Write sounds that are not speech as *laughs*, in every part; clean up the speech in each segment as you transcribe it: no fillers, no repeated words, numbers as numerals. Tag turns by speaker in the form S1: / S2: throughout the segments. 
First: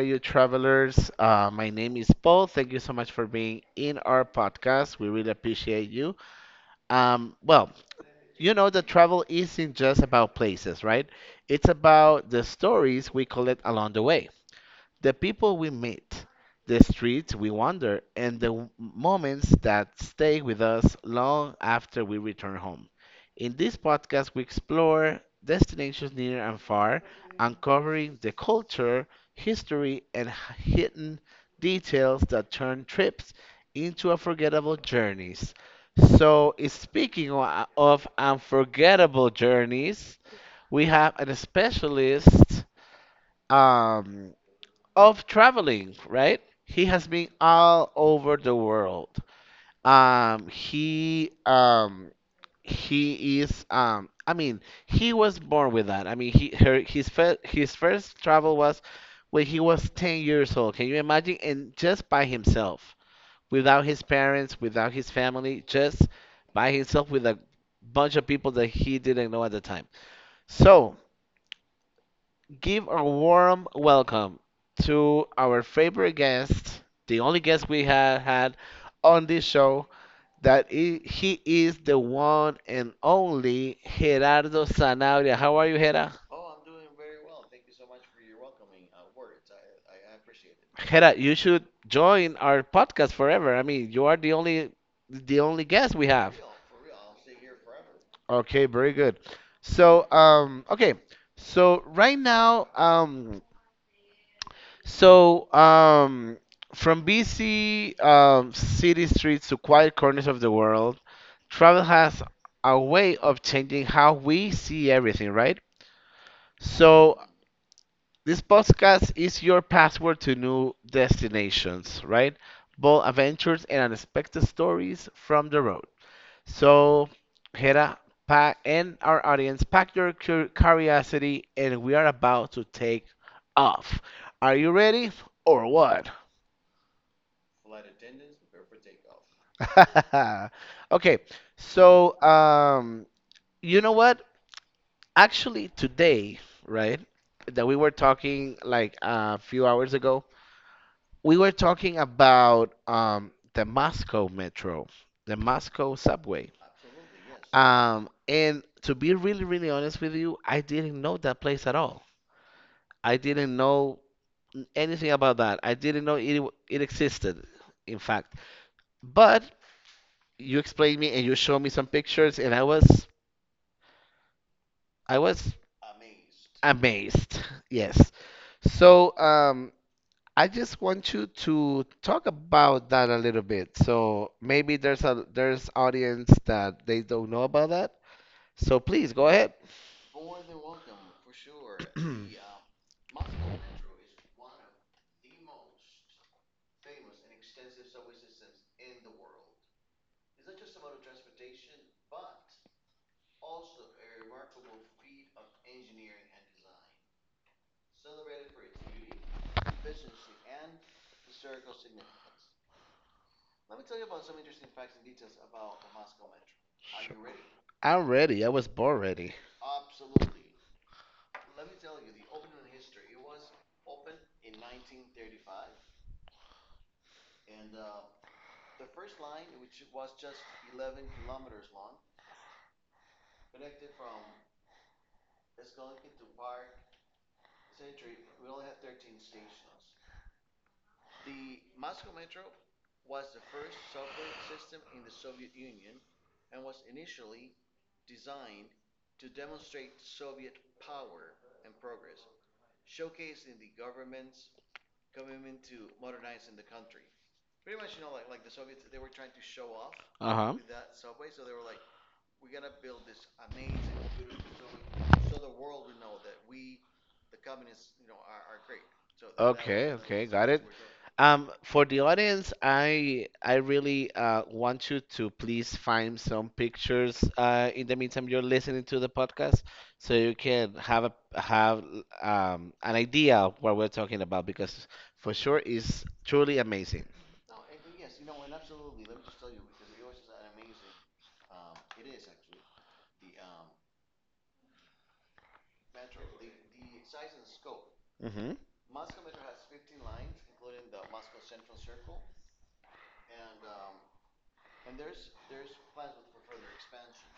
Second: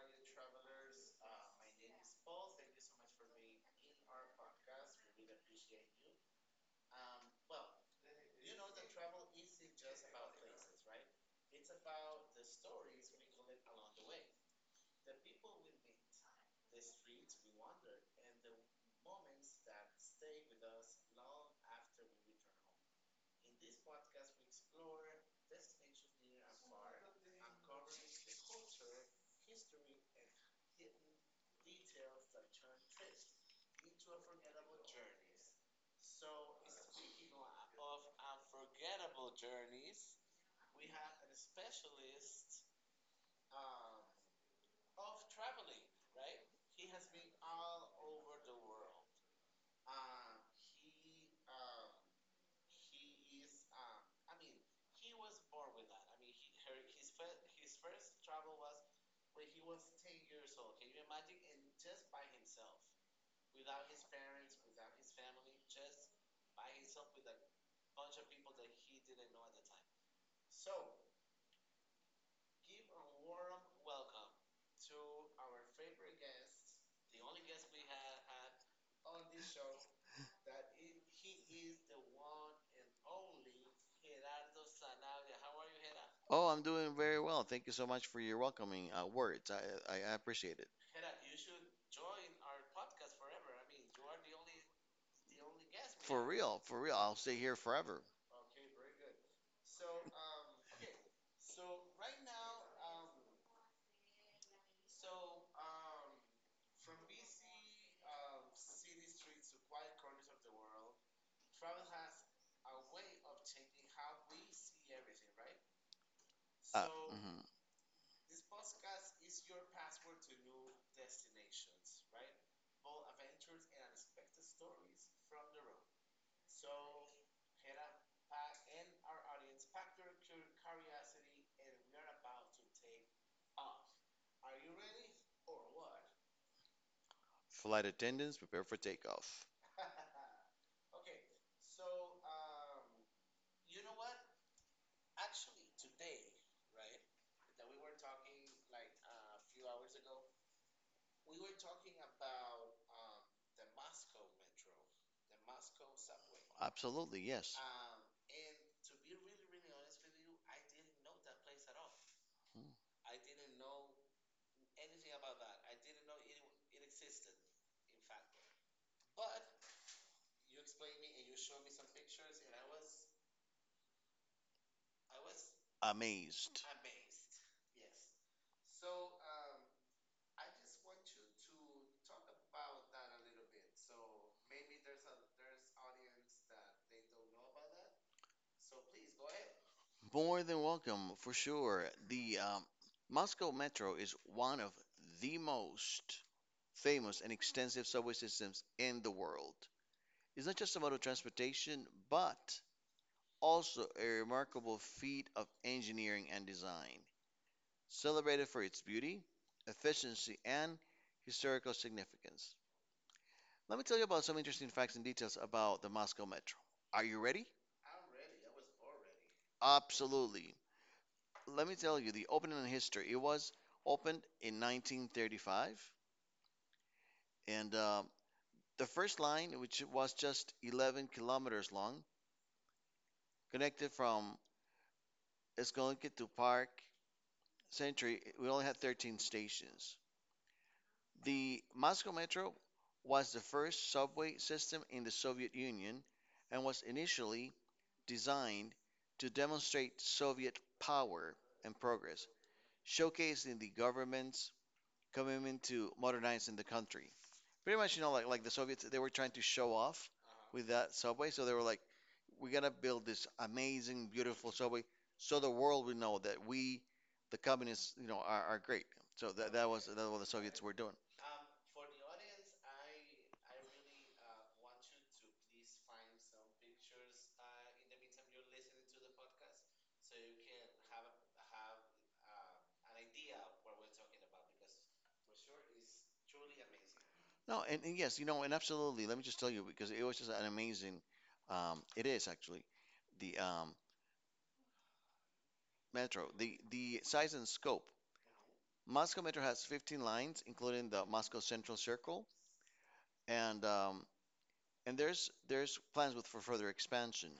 S1: you, travelers? My name is Paul. Thank you so much for being in our podcast. We really appreciate you. Um, well, you know that travel isn't just about places, right? It's about the stories we collect along the way, the people we meet, the streets we wander, and the moments that stay with us long after we return home. In this podcast, we explore destinations near and far, uncovering the culture, history, and hidden details that turn trips into unforgettable journeys. So, speaking of unforgettable journeys, we have an specialist. Um, of traveling, right? He has been all over the world. Um, he um he is um I mean he was born with that. I mean, he her his first travel was when he was 10 years old. Can you imagine? And just by himself, without his parents, without his family, just by himself with a bunch of people that he didn't know at the time. So give a warm welcome to our favorite guest, the only guest we have had on this show, that he is the one and only Gerardo Sanabria. How are you, Hera?
S2: Oh, I'm doing very well. Thank you so much for your welcoming words. I appreciate it.
S1: Hera, you should join our podcast forever. I mean, you are the only, the only guest we
S2: For
S1: have.
S2: real, for real. I'll stay here forever.
S1: Okay, very good. So, okay. So right now, So, from busy city streets to quiet corners of the world, travel has a way of changing how we see everything, right?
S2: Uh,
S1: So,
S2: mhm.
S1: this podcast is your password to new destinations, right? Bold adventures and unexpected stories from the road. So, Hera, pack, and our audience, pack your curiosity, and we are about to take off. Are you ready or what?
S2: Flight attendants, prepare for takeoff.
S1: *laughs* Okay, so you know what? Actually, today, right, that we were talking like a few hours ago, we were talking about the Moscow Metro, the Moscow subway.
S2: Absolutely, yes.
S1: And to be really, really honest with you, I didn't know that place at all. I didn't know anything about that. I didn't know it existed, in fact. But you explained me and you showed me some pictures, and I was
S2: Amazed.
S1: amazed. *laughs* Yes. So I just want you to talk about that a little bit. So maybe there's audience that they don't know about that. So please go ahead.
S2: More than
S1: *clears throat*
S2: welcome, for sure. The
S1: Sure.
S2: um, Moscow Metro is one of the most famous and extensive subway systems in the world. It's not just about the transportation, but also a remarkable feat of engineering and design, celebrated for its beauty, efficiency, and historical significance. Let me tell you about some interesting facts and details about the Moscow Metro. Are you ready?
S1: I'm ready. I was born ready.
S2: Absolutely. Let me tell you the opening in history. It was opened in 1935, and the first line, which was just 11 kilometers long, connected from Eskolonki to Park Century, we only had 13 stations. The Moscow Metro was the first subway system in the Soviet Union and was initially designed to demonstrate Soviet power and progress, showcasing the government's commitment to modernizing the country. Pretty much, you know, like the Soviets, they were trying to show off
S1: Uh-huh.
S2: with that subway. So they were like, we're going to build this amazing, beautiful subway so the world will know that we, the communists, you know, are great. So that was
S1: Okay,
S2: that was what
S1: okay,
S2: the
S1: got
S2: Soviets
S1: it.
S2: were doing.
S1: For the audience, I really want you to please find some pictures in the meantime you're listening to the podcast, so you can have an idea of what we're talking about because for sure it's truly amazing.
S2: No, and yes, you know, and absolutely. Let me just tell you because it was just an amazing. It is actually the metro. The size and scope.
S1: Mm-hmm.
S2: Moscow Metro has 15 lines, including the Moscow Central Circle, and and there's plans with for further expansion.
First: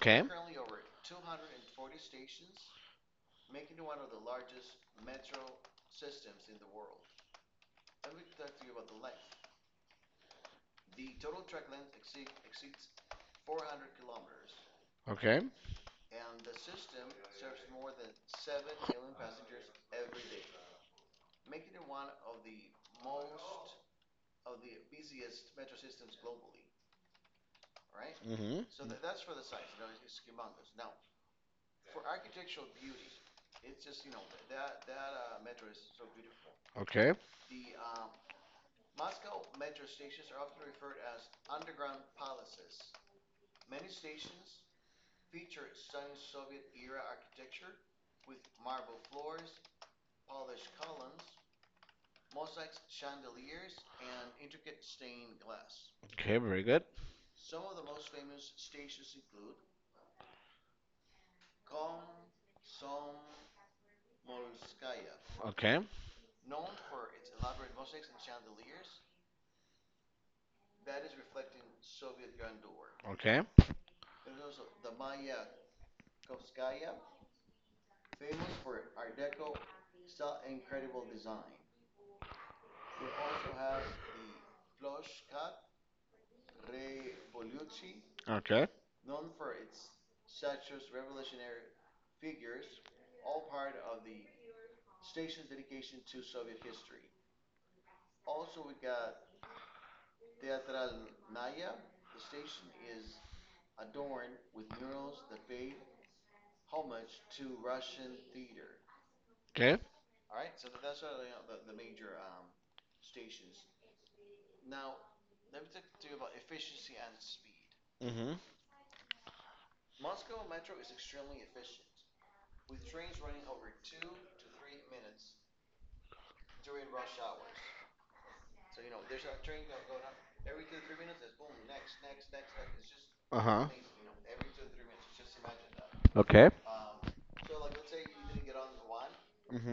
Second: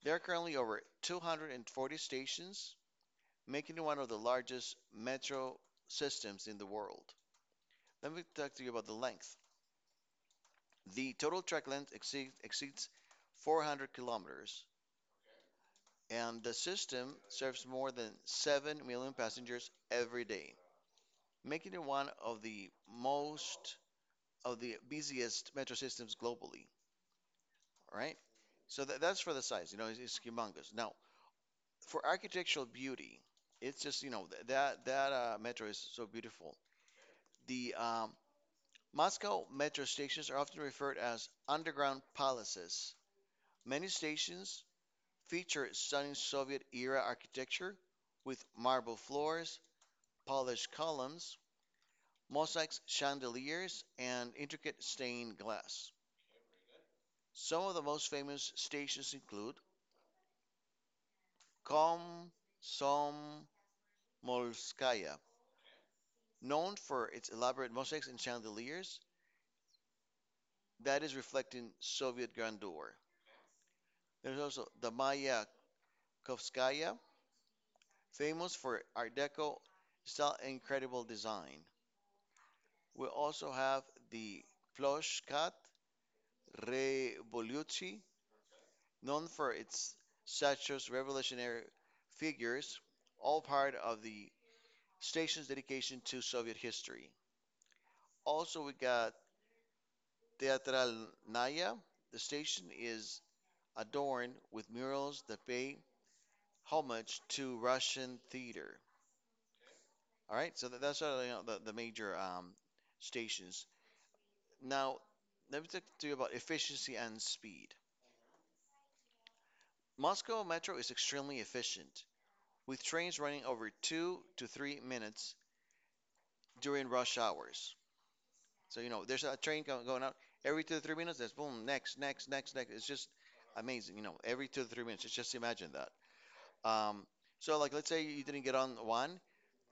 S2: There are currently over 240 stations, making it one of the largest metro systems in the world. Let me talk to you about the length. The total track length exceeds 400 kilometers,
S1: Okay.
S2: and the system serves more than 7 million passengers every day, making it one of the most of the busiest metro systems globally, right? So
S1: Mm-hmm.
S2: that's for the size, you know, it's humongous. Now, for architectural beauty, it's just, you know, that metro is so beautiful.
S1: Okay.
S2: The Moscow metro stations are often referred as underground palaces. Many stations feature stunning Soviet-era architecture with marble floors, polished columns, mosaics, chandeliers, and intricate stained glass.
S1: Okay. Very good.
S2: Some of the most famous stations include Komsomolskaya,
S1: Okay.
S2: known for its elaborate mosaics and chandeliers that is reflecting Soviet grandeur.
S1: Okay.
S2: There's also the Maya famous for Art Deco style and incredible design. We also have the Ploshkat Revoluci,
S1: Okay.
S2: known for its statues, revolutionary figures, all part of the station's dedication to Soviet history. Also, we got Teatralnaya. The station is adorned with murals that pay homage to Russian theater.
S1: Okay.
S2: All right, so that's all you know, the major stations. Now, let me talk to you about efficiency and speed.
S1: Mm-hmm.
S2: Moscow Metro is extremely efficient, with trains running over 2 to 3 minutes during rush hours. So, you know, there's a going out every 2 to 3 minutes. There's boom, next, next, next, next. It's just
S1: Uh-huh.
S2: amazing. You know, every 2 to 3 minutes. Just imagine that.
S1: Okay.
S2: Um, so, like, let's say you didn't get on one,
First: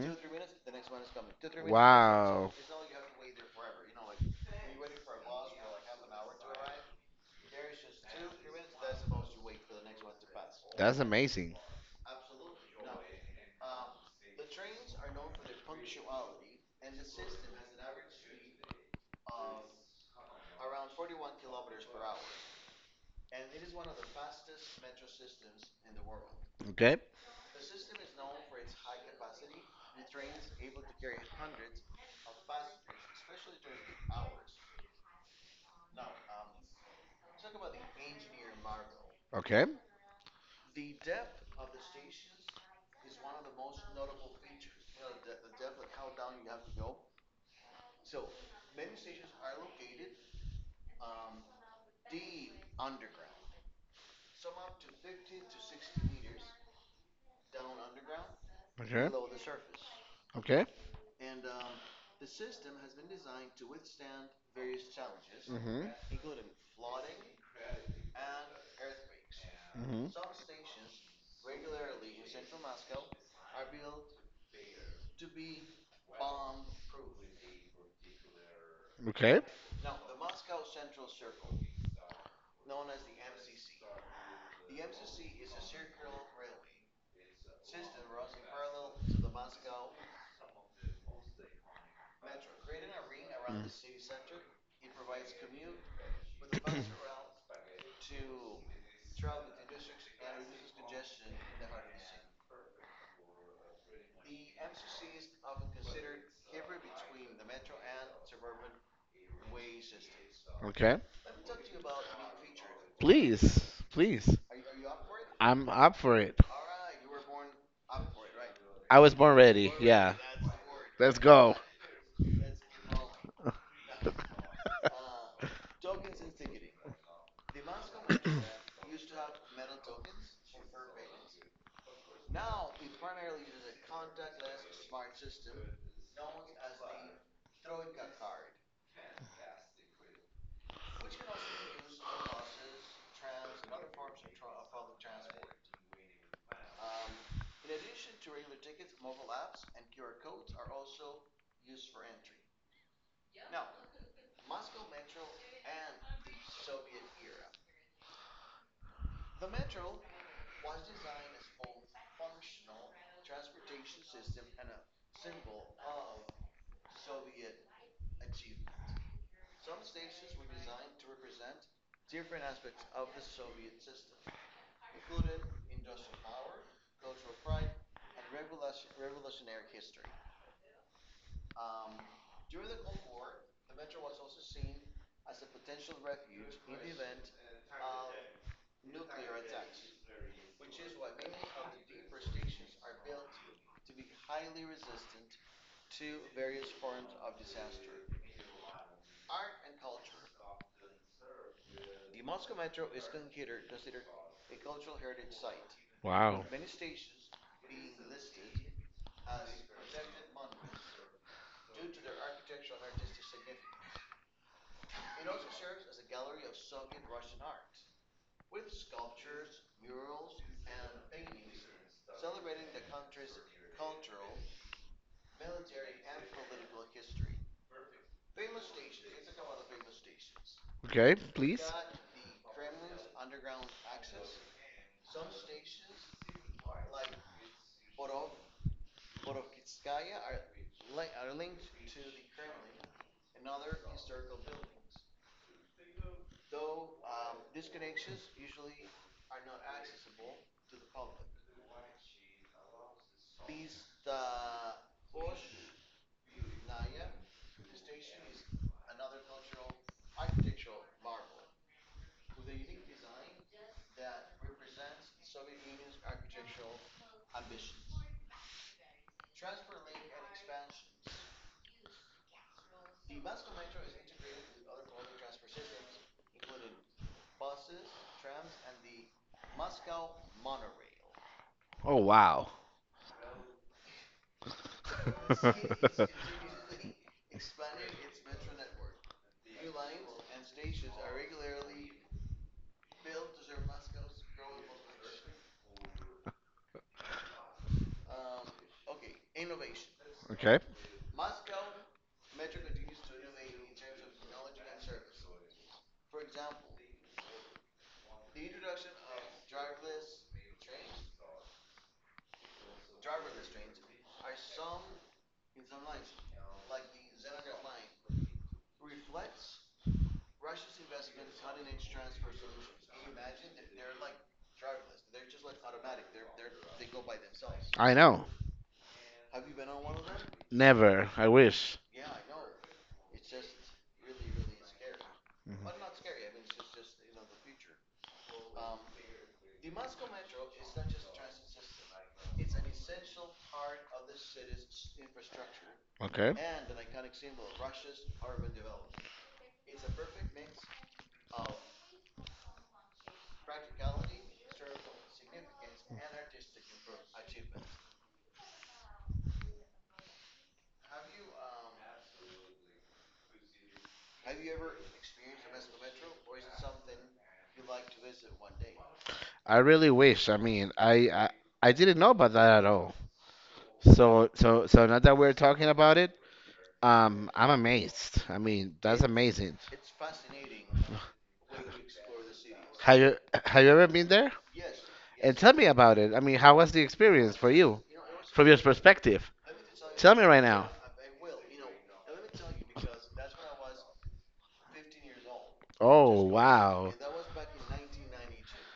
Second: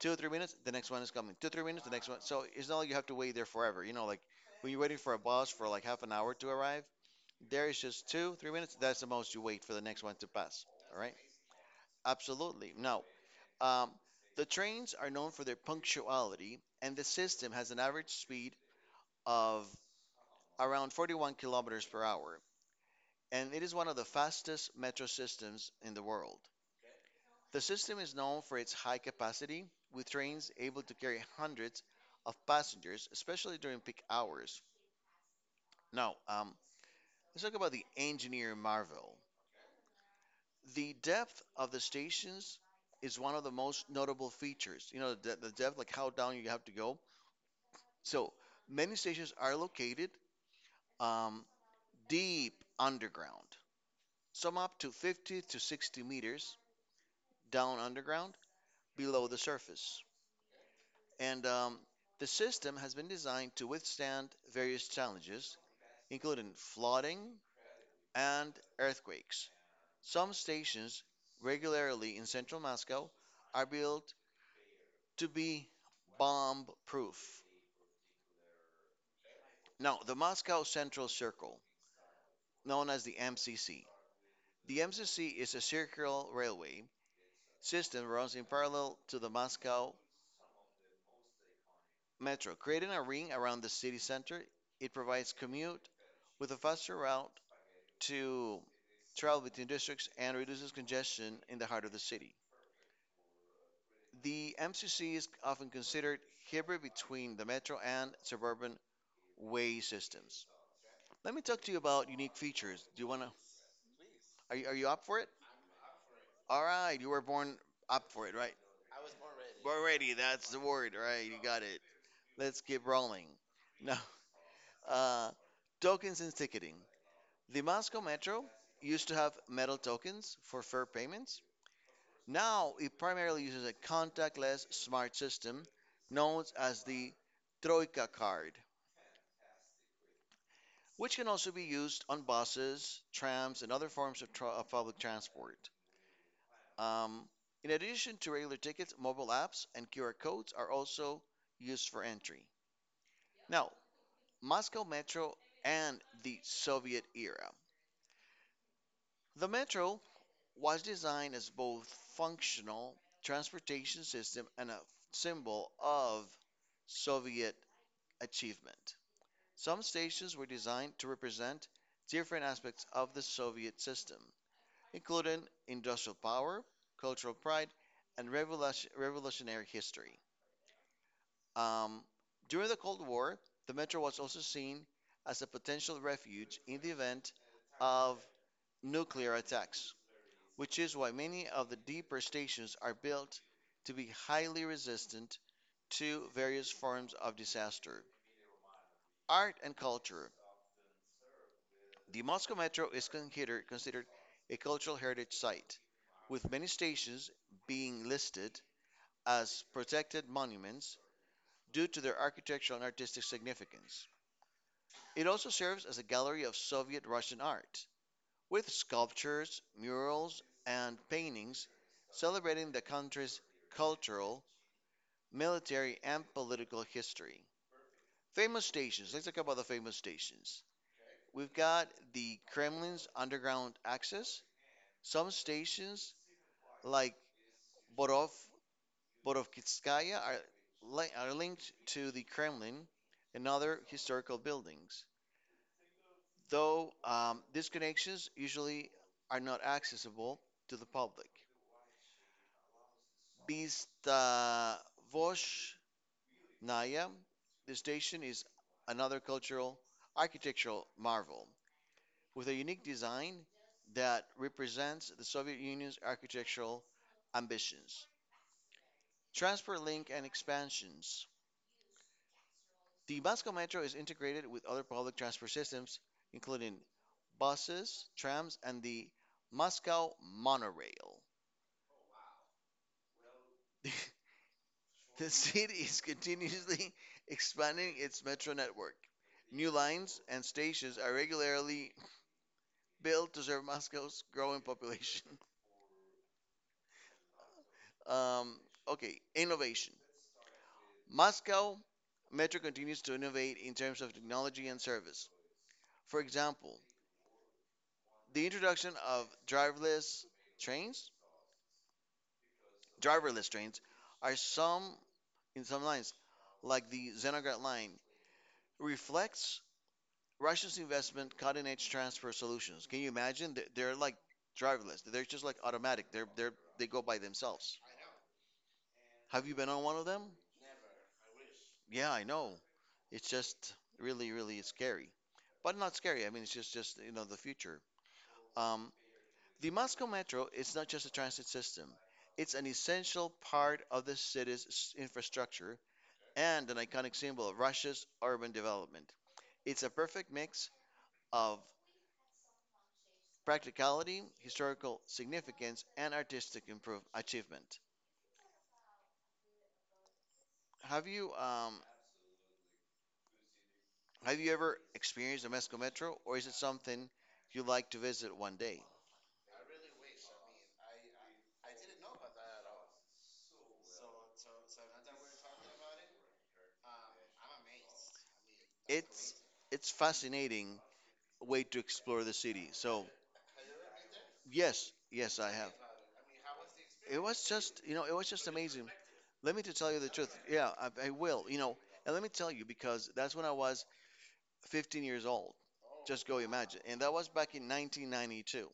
S2: two or three minutes, the next one is coming. Two, 3 minutes, the next one. So
S1: Wow,
S2: it's not like you have to wait there forever. You know, like when you're waiting for a bus for like half an hour to arrive, there is just two, 3 minutes. That's
S1: that's
S2: the most you wait for the next one to pass. All right?
S1: amazing.
S2: Absolutely. Now, um, the trains are known for their punctuality, and the system has an average speed of around 41 kilometers per hour, and it is one of the fastest metro systems in the world.
S1: Okay,
S2: The system is known for its high capacity, with trains able to carry hundreds of passengers, especially during peak hours. Now, let's talk about the engineer marvel.
S1: okay,
S2: The depth of the stations is one of the most notable features. You know, the depth, like how down you have to go. So many stations are located um, deep underground. Some up to 50 to 60 meters down underground
S1: okay,
S2: below the surface.
S1: okay.
S2: And The system has been designed to withstand various challenges,
S1: Hmm.
S2: including flooding and earthquakes.
S1: Hmm.
S2: Some stations, regularly in central Moscow, are built to be bomb proof.
S1: Okay.
S2: Now, the Moscow Central Circle, known as the MCC, the MCC is a circular railway system that runs in parallel to the Moscow Metro. Creating a ring around the city center, it provides commute with a faster
S1: *clears throat*
S2: route to travel between districts and reduces congestion in the heart of the city. The MCC is often considered hybrid between the metro and suburban way systems.
S1: Okay.
S2: Let me talk to you about unique features. Do you want to?
S1: Please, please,
S2: Are you up for it?
S1: I'm up for it.
S2: All right, you were born up for it, right? I
S1: I was born
S2: We're ready.
S1: ready.
S2: Born ready,
S1: Yeah,
S2: That's the word,
S1: let's
S2: right? You
S1: go.
S2: got it. Let's keep rolling. No,
S1: *laughs*
S2: uh, tokens and ticketing. The Moscow Metro used to have metal tokens for fare payments. Now it primarily uses a contactless smart system known as the Troika card, which can also be used on buses, trams, and other forms of public transport. Um, in addition to regular tickets, mobile apps and QR codes are also used for entry. Now, Moscow Metro and the Soviet era. The Metro was designed as both functional transportation system and a symbol of Soviet achievement. Some stations were designed to represent different aspects of the Soviet system, including industrial power, cultural pride, and revolutionary history. Um, During the Cold War, the metro was also seen as a potential refuge in the event of nuclear attacks which is why many of the deeper stations are built to be highly resistant to various forms of disaster. Art and culture. The Moscow Metro is considered a cultural heritage site,
S1: Wow.
S2: with many stations being listed as protected monuments due to their architectural and artistic significance. It also serves as a gallery of Soviet Russian art, with sculptures, murals, and paintings celebrating the country's cultural military, and political history. Famous stations. Let's talk about the famous stations.
S1: Okay,
S2: We've
S1: please.
S2: got the Kremlin's underground access. Some stations, like Borov, Borovskaya, are, are linked to the Kremlin and other historical buildings. Though these connections usually are not accessible to the public. Beast Naya, the station is another cultural architectural marvel with a unique design that represents the Soviet Union's architectural ambitions. Transport link and expansions. The Moscow Metro is integrated with other public transport systems, including buses, trams, and the Moscow monorail.
S1: Oh wow.
S2: *laughs* The city is
S1: *laughs*
S2: continuously *laughs* expanding its metro network. New lines and stations are regularly built to serve Moscow's growing population. *laughs* Um, okay, innovation.
S1: Okay.
S2: Moscow Metro continues to innovate in terms of technology and service. For example, the introduction of trains, driverless trains, are some in some lines, like the Zenograd line, reflects Russia's investment cutting-edge transfer solutions. Can you imagine? They're like driverless. They're just like automatic. They're they go by themselves.
S1: I know.
S2: Have you been on one of them?
S1: Never. I wish.
S2: Yeah, I know. It's just really, really scary. But not scary. I mean, it's just the future. Um, the Moscow Metro is not just a transit system. It's an essential part of the city's infrastructure
S1: Okay.
S2: and an iconic symbol of Russia's urban development. It's a perfect mix of practicality, historical significance, and artistic improve achievement. Have you um, have you ever experienced the Moscow Metro, or is it something you like to visit one day?
S1: I really wish. I mean, I didn't know about that at all. So now that we're talking about it, I'm amazed. I mean, that's
S2: It's
S1: amazing.
S2: it's fascinating way to explore the city.
S1: Have
S2: So
S1: you have you ever been there?
S2: yes,
S1: And
S2: yes, I
S1: tell me
S2: have.
S1: about it. I mean, how was the
S2: It
S1: experience
S2: was
S1: for you,
S2: just you know it was
S1: from
S2: just
S1: your
S2: amazing.
S1: perspective?
S2: Let me to tell you the
S1: Tell me
S2: truth.
S1: right now.
S2: Yeah, I will. You know, and let me tell you because that's when I was 15 years old.
S1: Oh
S2: Just go imagine,
S1: wow,
S2: and that was back in 1992.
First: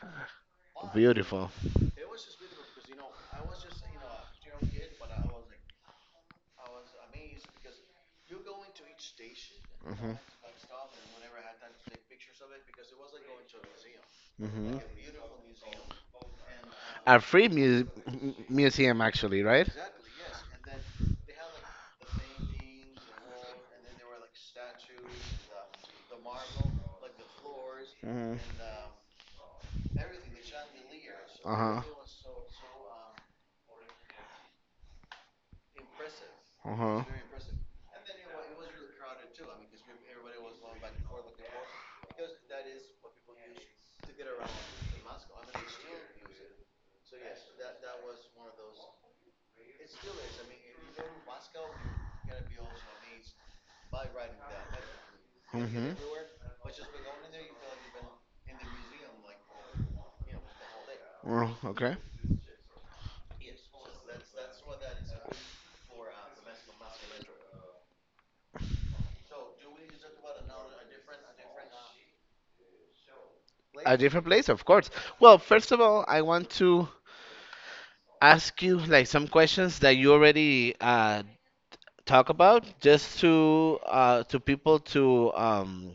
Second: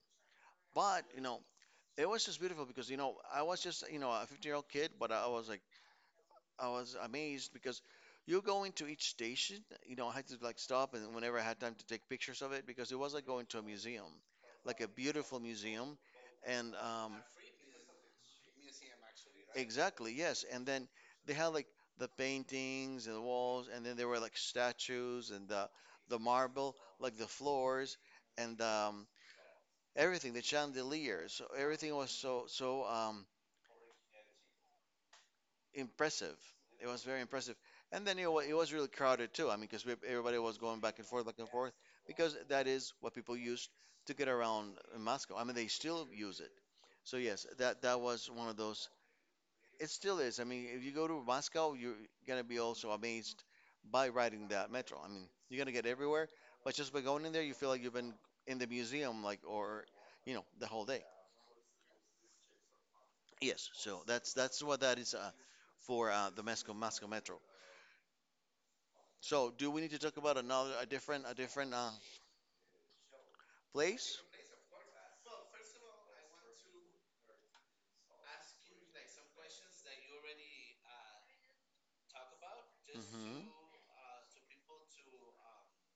S2: But you know,
S1: beautiful.
S2: it was just beautiful because you know I was just you know a 15-year-old kid, but I was like. I was amazed because you go into each station, you know, I
S1: Hmm.
S2: had to like stop and whenever I had time to take pictures of it because it was like going to a museum,
S1: Hmm.
S2: like a beautiful museum. And
S1: A free museum, actually, right?
S2: Exactly, yes. And then they had like the paintings and the walls, and then there were like statues and the marble, like the floors
S1: Mhm.
S2: and everything, the chandeliers. So
S1: Uh huh.
S2: everything was so impressive.
S1: Uh
S2: It
S1: huh.
S2: was very impressive. And then you know, it was really crowded too. I mean, because everybody was going back and forth, because that is what people used to get around in Moscow. I mean, they still use it. So yes, that was one of those. It still is. I mean, if you go to Moscow, you're gonna be also amazed by riding that metro. I mean, you're gonna get
S1: Mhm.
S2: everywhere, but just by going in there, you feel like you've been in the museum, like the whole day.
S1: Oh, okay.
S2: Yes. So that's what that is for the Moscow Metro. So, do we need to talk about a different
S1: A
S2: place?
S1: different place, of course. Well, first of all, I want to ask you like some questions that you already talk about, just
S2: hmm
S1: to people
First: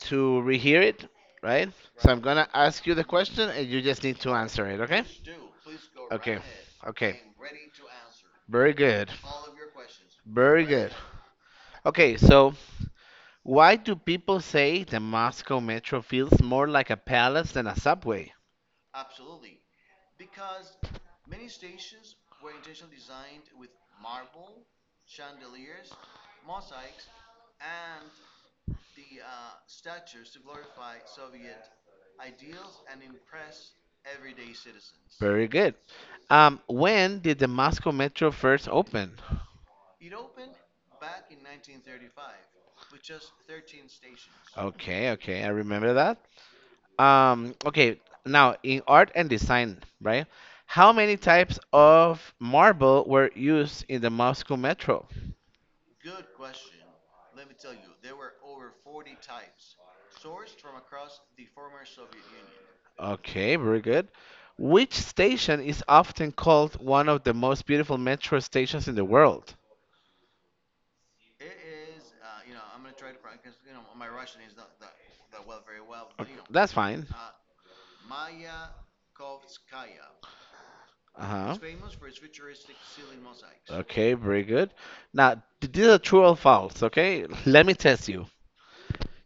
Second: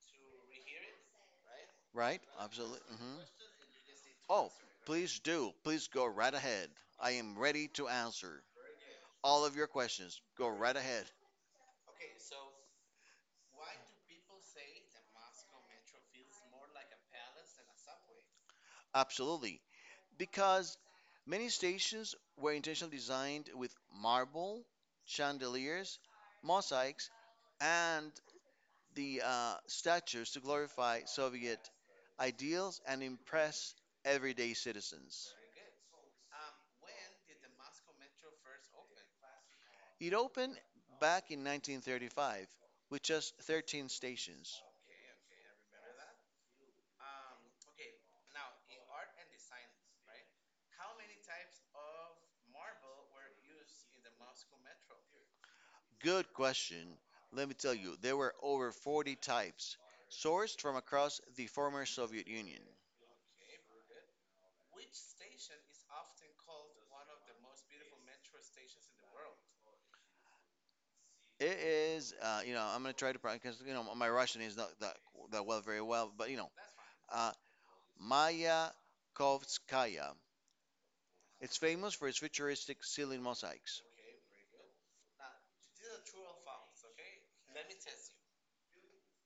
S1: to rehear it, right? So I'm
S2: Right?
S1: gonna
S2: Absolutely.
S1: ask you the question, and you just need to
S2: Oh,
S1: answer it, okay?
S2: please do. Please go right
S1: Okay.
S2: ahead. I
S1: Okay.
S2: am ready to answer
S1: Very good.
S2: all of your questions. Go
S1: Very
S2: right
S1: good.
S2: ahead.
S1: Okay, so why do people say the Moscow metro feels more like a palace than a subway?
S2: Absolutely. Because many stations were intentionally designed with marble, chandeliers, mosaics, and the statues to glorify Soviet ideals and impress everyday citizens.
S1: Very good. When did the Moscow metro first open?
S2: It opened back in 1935 with just 13 stations.
S1: Okay, okay, I remember that. Um, okay, Now in art and design, right? How many types of marble were used in the Moscow Metro?
S2: Good question. Let me tell you, there were over 40 types sourced from across the former Soviet Union.
S1: Okay, very good. Which station is often called one of the most beautiful metro stations in the world?
S2: It is, you know, I'm gonna try to because you know my Russian is not very well,
S1: Ok-
S2: but you know,
S1: That's fine.
S2: uh, Maya Kovskaya.
S1: Uh-huh.
S2: It's famous for its futuristic ceiling mosaics.
S1: Okay, very good. Now, these are true or false, okay? *laughs* Let me test you.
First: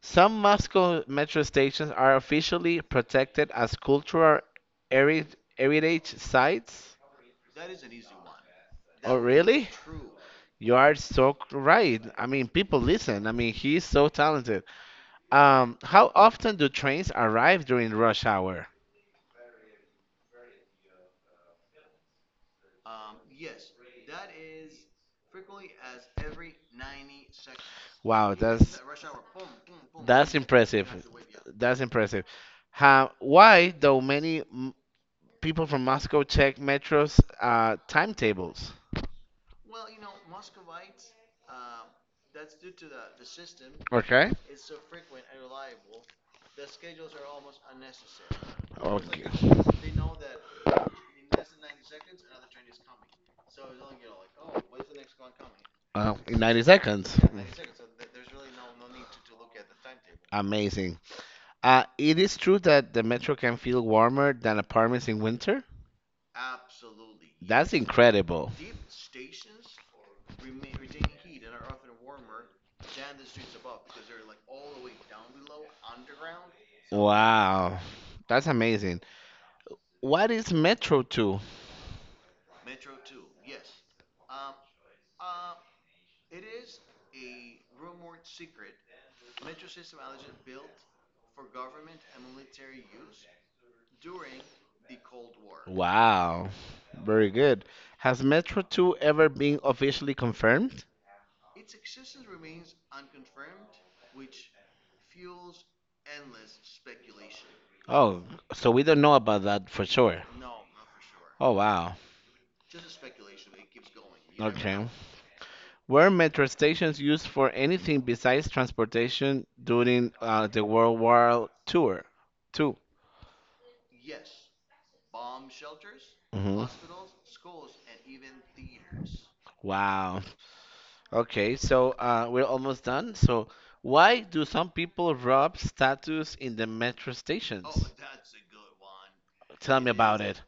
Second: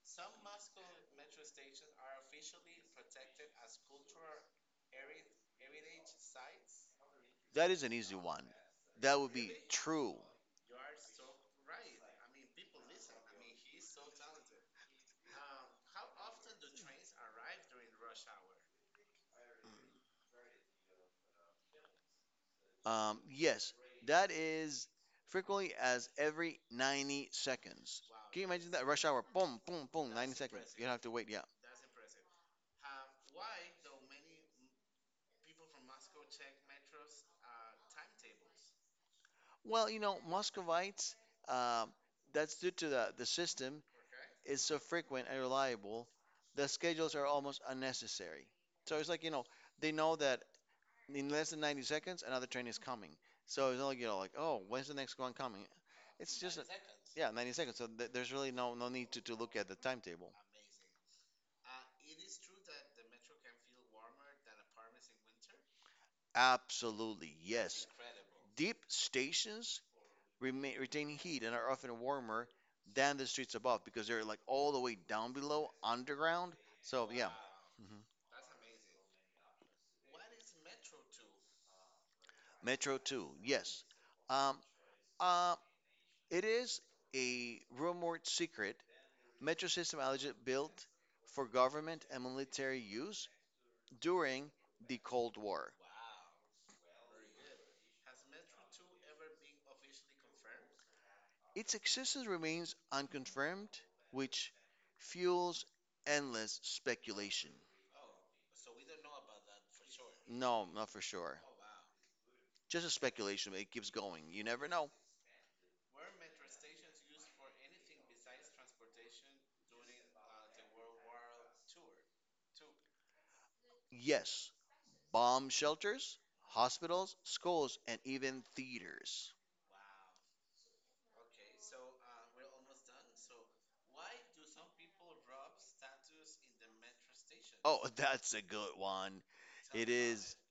S1: Some Moscow metro stations are officially protected as cultural heri- heritage sites.
S2: That is an easy one.
S1: Oh,
S2: That would be
S1: really?
S2: true.
S1: You are so right. I mean, people listen. I mean, he's so talented. How often do trains arrive during rush hour?
S2: Yes, that is frequently as every 90 seconds.
S1: Wow,
S2: Can you imagine
S1: that's
S2: that? Rush hour, boom, boom, boom,
S1: that's
S2: 90 seconds. You
S1: impressive.
S2: have to wait, yeah.
S1: That's impressive. How, why, though, many people from Moscow check metro's timetables?
S2: Well, you know, Muscovites, um, that's due to the system
S1: Okay.
S2: is so frequent and reliable, the schedules are almost unnecessary. So it's like,
S1: Okay.
S2: you know, they know that in less than 90 seconds, another train is coming. So it's not like you know like, oh, when's the next one coming?
S1: In
S2: It's just,
S1: 90
S2: a-
S1: seconds.
S2: yeah, 90 seconds. So there's really no need to look at the timetable.
S1: Amazing. It is true that the metro can feel warmer than apartments in winter.
S2: Absolutely,
S1: That's
S2: yes.
S1: incredible.
S2: Deep stations retain heat and are often warmer than the streets above because they're like all the way down below, underground. So, yeah.
S1: Wow.
S2: Mhm.
S1: That's amazing. What is Metro 2?
S2: Metro 2, yes. Um, uh, it is a rumored secret Metro system allegedly built for government and military use during the Cold War.
S1: Wow. Very good. Has Metro 2 ever been officially confirmed?
S2: Its existence remains unconfirmed, which fuels endless speculation.
S1: Oh, so we don't know about that for sure.
S2: No, not for sure.
S1: Oh, wow.
S2: Just a speculation, but it keeps going. You never
S1: Okay.
S2: know.
S1: Were metro stations used for anything besides transportation during the World War Tour? Two.
S2: Yes, bomb shelters,
S1: Mhm.
S2: hospitals, schools, and even theaters.
S1: Wow. Okay, so we're almost done. So, why do some people rob statues in the metro
S2: Oh,
S1: stations?
S2: *laughs* that's a good one.
S1: Tell
S2: It
S1: me about
S2: is.
S1: it.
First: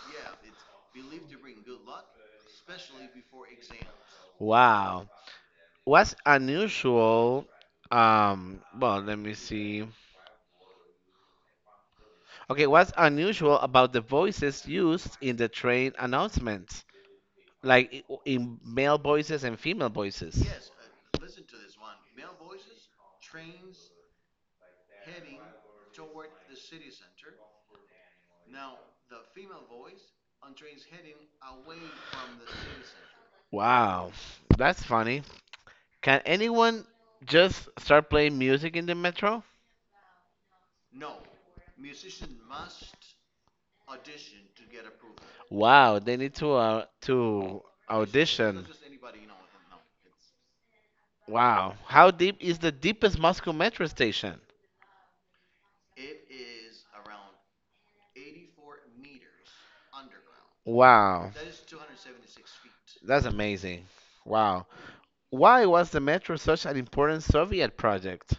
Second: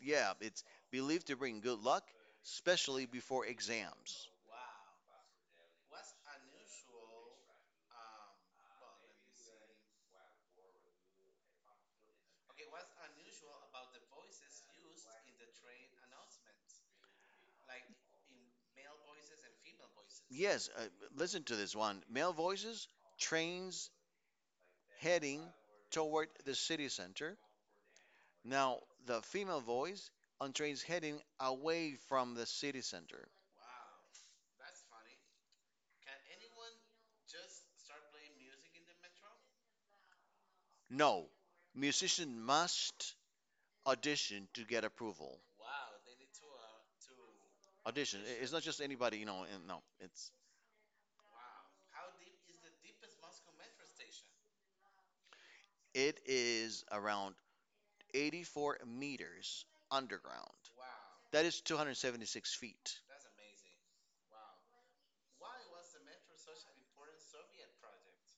S2: Yeah, it's believed to bring good luck, especially before exams.
S1: Wow. What's unusual? Well, let me see. Okay, what's unusual about the voices used in the train announcements? Like in male voices and female voices.
S2: Yes, listen to this one. Male voices, trains heading toward the city center. Now, the female voice on trains heading away from the city center.
S1: Wow, that's funny. Can anyone just start playing music in the metro?
S2: No, musician must audition to get approval.
S1: Wow, they need to to, it's
S2: Audition. It's
S1: audition.
S2: not
S1: Not.
S2: just anybody, you know. And No, it's
S1: Wow, how deep is the deepest Moscow metro station?
S2: it is around 84 meters underground.
S1: Wow,
S2: That is 276 feet.
S1: that's amazing. Wow, why was the metro such an important Soviet project?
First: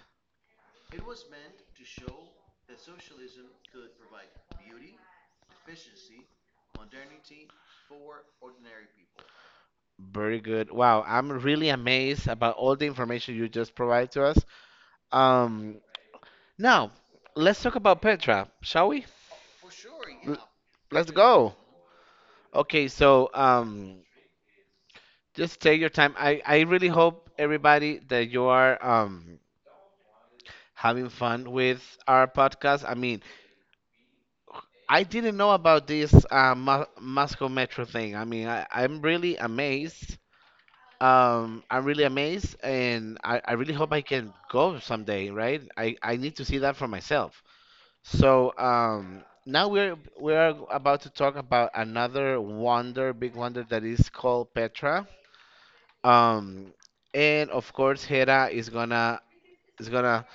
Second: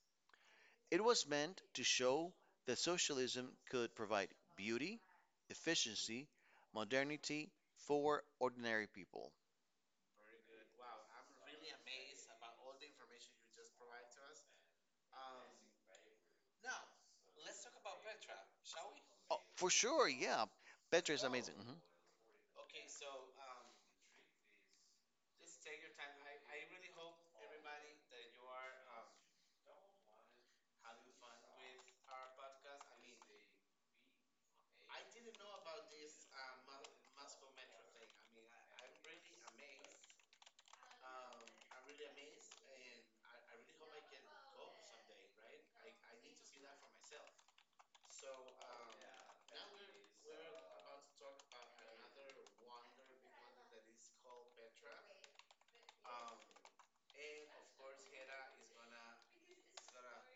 S2: It was meant to show that socialism could provide beauty, efficiency, modernity for ordinary people.
S1: Very good. Wow, I'm really amazed about all the information you just provide to us. Um, Now let's talk about Petra, shall we?
S2: Oh, for sure,
S1: L-
S2: yeah.
S1: Let's
S2: Petra is
S1: go.
S2: amazing. Mhm.
S1: Okay, so just take your time. I really hope everybody that you are having fun with our podcast. I mean, I didn't know about this Moscow Metro thing. I mean, I, I'm really amazed. I'm really amazed, and I really hope I can go someday, right? I need to see that for myself. So now we are about to talk about another wonder, big wonder that is called Petra. Um, and of course, Hera is gonna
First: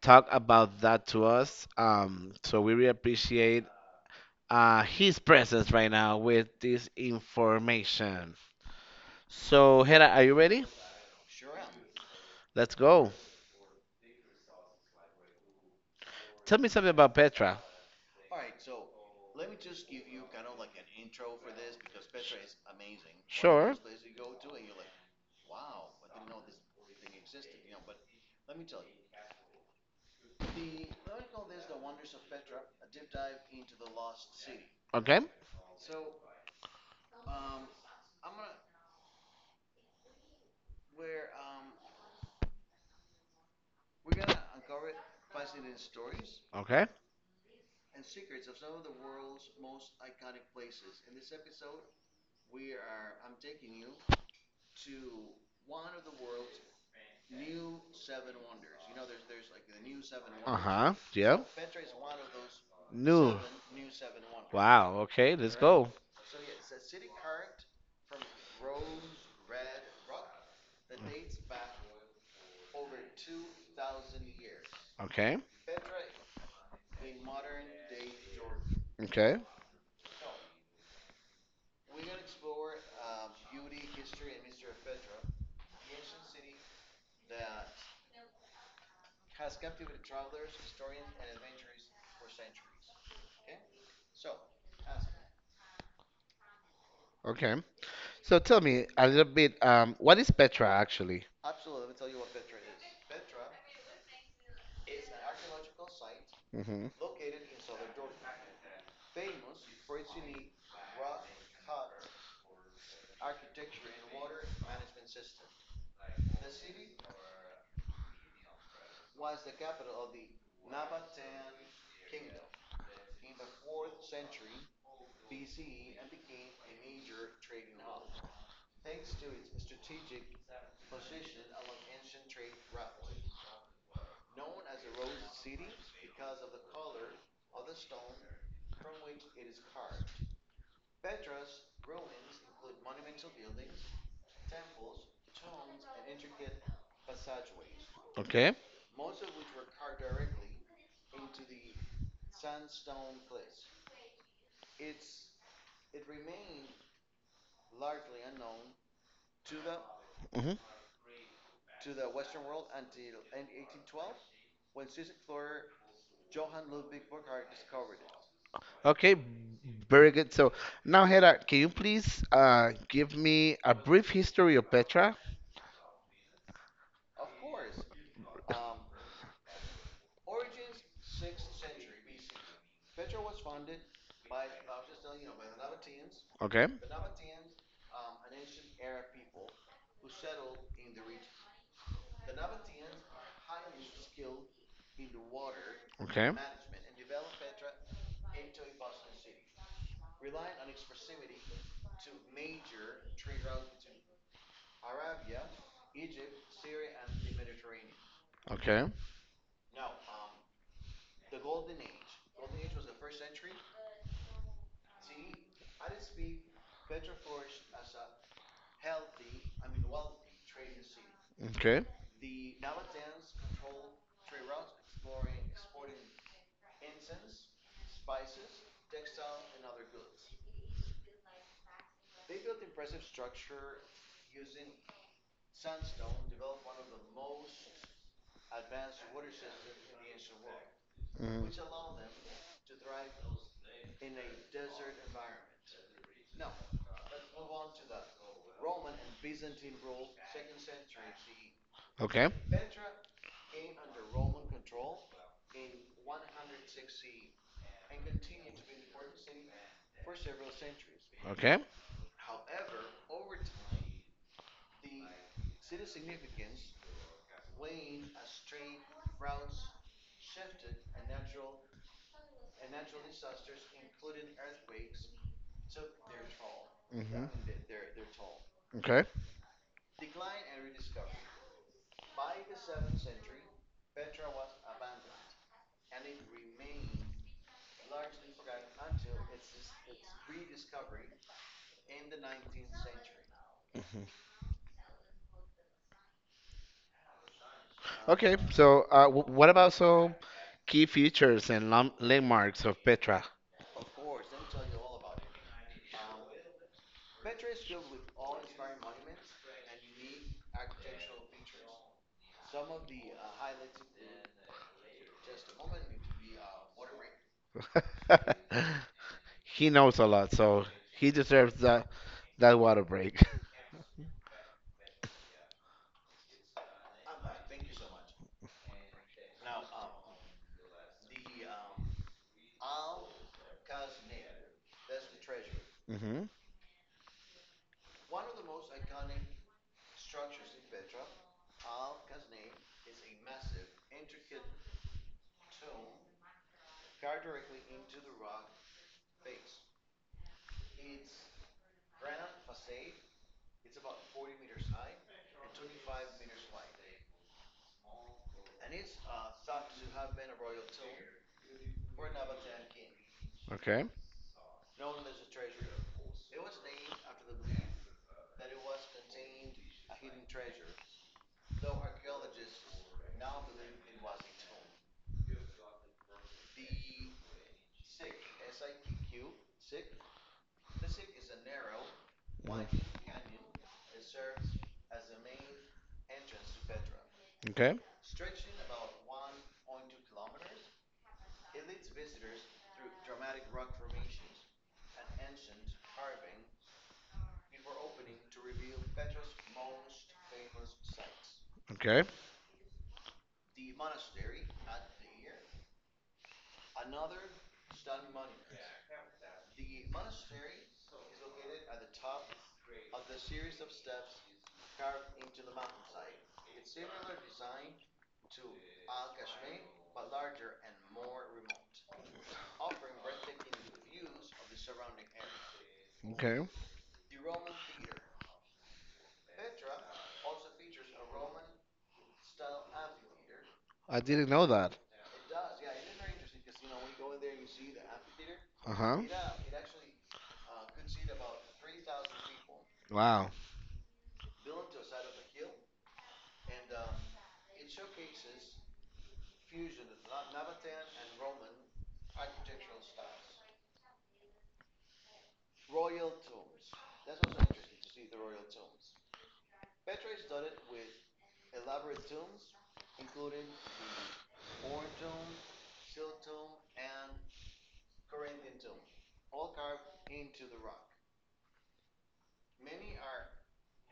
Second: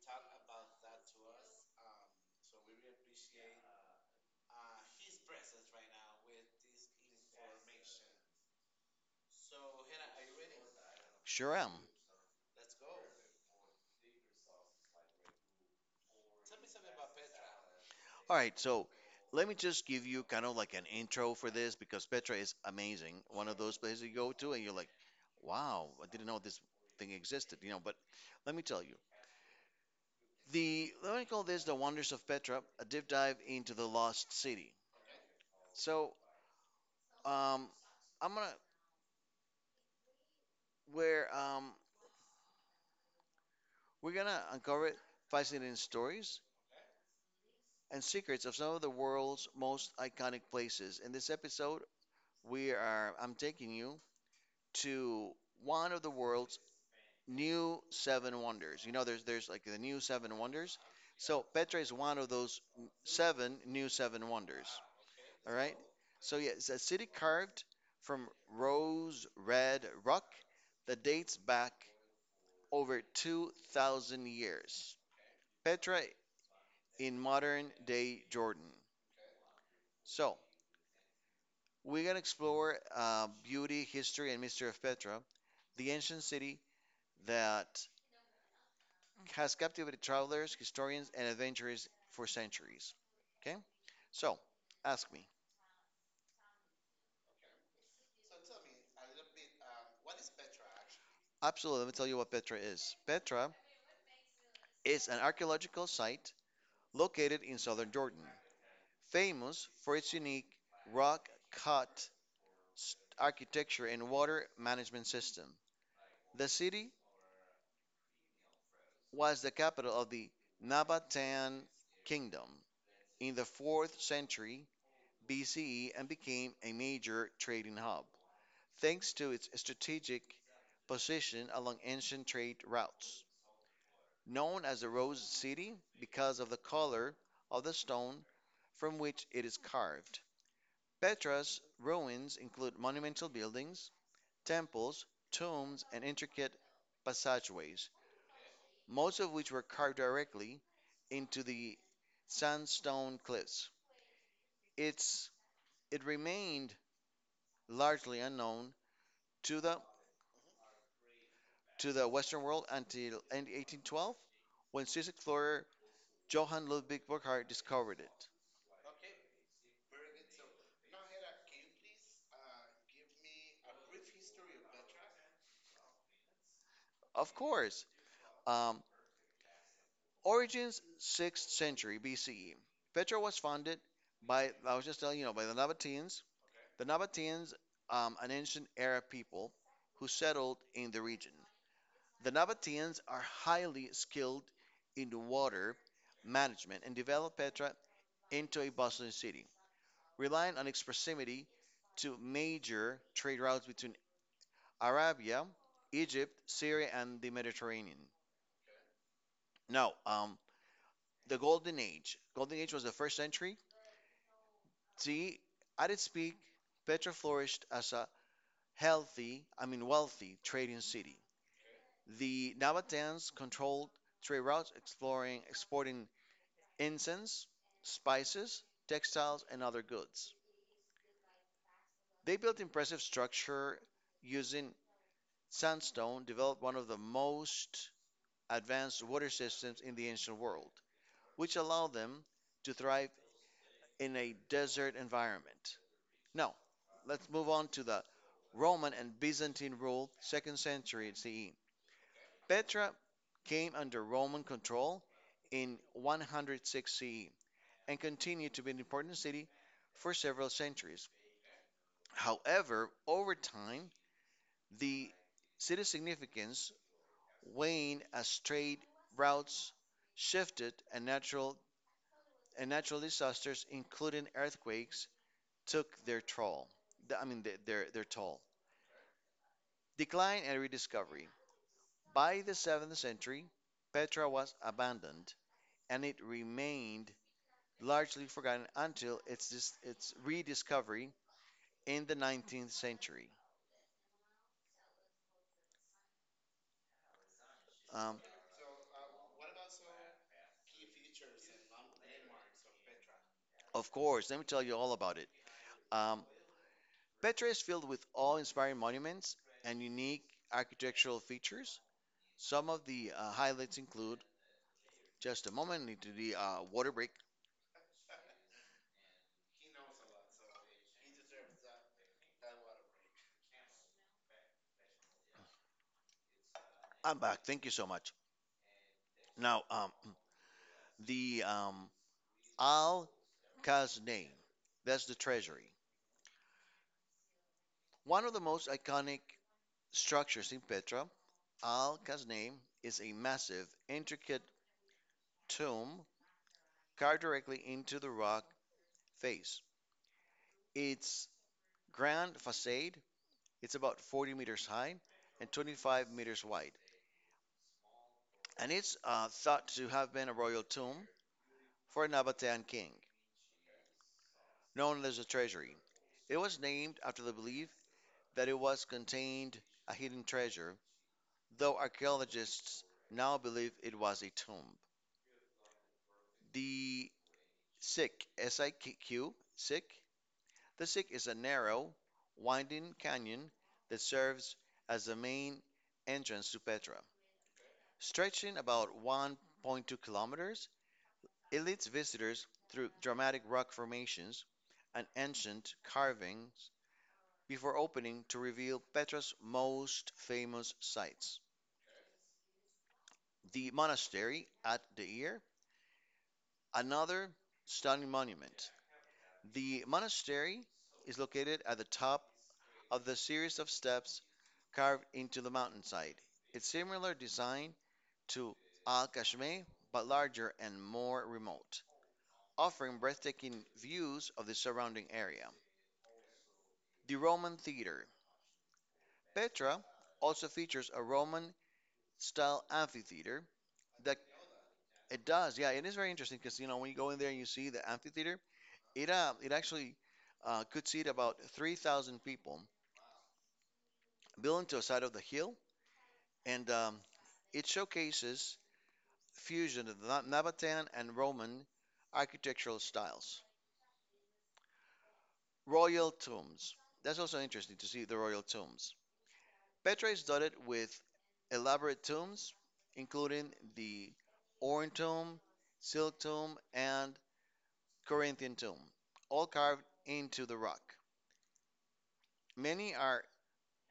S1: talk about that to us. So we really appreciate his presence right now with this information. So Hera, are you ready?
S2: Sure am.
S1: Let's go. Tell me something about Petra.
S2: All right, so let me just give you kind of like an intro for this because Petra is amazing. One of
S1: Sure.
S2: those places you go to and you're like, wow, I didn't know this thing existed, you know. But let me tell you, The let me call this the wonders of Petra, a deep dive into the lost city.
S1: Okay.
S2: So um, I'm gonna where we're gonna uncover fascinating stories
S1: Okay.
S2: and secrets of some of the world's most iconic places. In this episode, we are I'm taking you to one of the world's new seven wonders. You know, there's like the new seven
S1: Uh
S2: wonders.
S1: huh. Yeah.
S2: So Petra is one of those
S1: New.
S2: seven new seven wonders.
S1: Wow. Okay.
S2: All
S1: Let's, right,
S2: right.
S1: go.
S2: So yeah, it's a city carved from rose red rock that dates back over 2,000 years.
S1: Okay.
S2: Petra in modern day Jordan.
S1: Okay.
S2: So we're gonna explore beauty, history, and mystery of Petra, the ancient city that has captivated travelers, historians, and adventurers for centuries. Okay. So ask me.
S1: Okay. So tell me a little bit. What is Petra actually?
S2: Absolutely, let me tell you what Petra is. Petra is an archaeological site
S1: Mm-hmm.
S2: located in southern Jordan, famous for its unique rock cut architecture and water management system. The city was the capital of the Nabatean kingdom in the 4th century BCE and became a major trading hub, thanks to its strategic position along ancient trade routes. Known as the Rose City because of the color of the stone from which it is carved. Petra's ruins include monumental buildings, temples, tombs, and intricate passageways,
S1: Okay.
S2: most of which were carved directly into the sandstone cliffs. It's it remained largely unknown to the
S1: Mm-hmm.
S2: to the Western world until 1812, when Swiss explorer Johann Ludwig Burckhardt discovered it.
S1: Okay. Very good. So now, Hera, can you please give me a brief history of Petra?
S2: Of course, um, Origins, 6th century BCE. Petra was founded by, I was just telling you, know, by the Nabateans.
S1: Okay.
S2: The Nabateans, an ancient Arab people who settled in the region. The Nabateans are highly skilled in water
S1: Okay.
S2: management and developed Petra into a bustling city, relying on its proximity to major trade routes between Arabia, Egypt, Syria, and the Mediterranean.
S1: Okay.
S2: Now, the Golden Age. Golden Age was the 1st century See, at its peak, Petra flourished as a healthy, I mean wealthy, trading city.
S1: Okay.
S2: The Nabateans controlled trade routes, exporting incense, spices, textiles, and other goods. They built impressive structure using sandstone, developed one of the most advanced water systems in the ancient world,
S1: Hmm.
S2: which allowed them to thrive in a desert environment. Now, let's move on to the Roman and Byzantine rule, 2nd century CE.
S1: Okay.
S2: Petra came under Roman control in 106 CE and continued to be an important city for several centuries.
S1: Okay.
S2: However, over time, the city's significance waned as trade routes shifted and natural disasters, including earthquakes, took their toll.
S1: Hmm.
S2: I mean, their toll.
S1: Okay.
S2: Decline and rediscovery. By the 7th century, Petra was abandoned and it remained largely forgotten until its rediscovery in the 19th century.
S1: Mhm.
S2: Um,
S1: Okay. So, w what about some key features and lam landmarks of Petra?
S2: of course, let me tell you all about it. Um, Petra is filled with awe inspiring monuments and unique architectural features. Some of the highlights include just a moment, I need to the water break.
S1: *laughs* He knows a lot, so he deserves that water break.
S2: I'm back. Thank you so much. Now, *clears throat* the Al Kaznay, that's the treasury.
S1: *laughs* Hmm.
S2: One of the most iconic structures in Petra, Al Kasneh, is a massive, intricate tomb carved directly into the rock face. Its grand facade is about 40 meters high and 25 meters wide, and it's thought to have been a royal tomb for a Nabatean king,
S1: Okay.
S2: known as the treasury. It was named after the belief that it was contained a hidden treasure, though archaeologists now believe it was a tomb. The Sick, SIQ, Sick. The Sick is a narrow,
S1: Hmm.
S2: winding canyon that serves as the main entrance to Petra.
S1: Okay.
S2: Stretching about 1.2 kilometers, it leads visitors through dramatic rock formations and ancient carvings before opening to reveal Petra's most famous sites.
S1: Okay.
S2: The monastery at Deir, another stunning monument. The monastery is located at the top of the series of steps carved into the mountainside. It's similar design to Al kashmeh but larger and more remote, offering breathtaking views of the surrounding area.
S1: Okay.
S2: The Roman Theater. Petra also features a Roman style amphitheater
S1: I
S2: that
S1: didn't know that.
S2: it does. Yeah, it is very interesting because you know when you go in there and you see the amphitheater,
S1: Uh-huh.
S2: it actually could seat about 3,000 people
S1: Wow.
S2: built into a side of the hill, and it showcases fusion of Nabatean and Roman architectural styles. Royal tombs. That's also interesting to see the royal tombs. Petra is dotted with elaborate tombs, including the Oran tomb, Silk tomb, and Corinthian tomb, all carved into the rock. Many are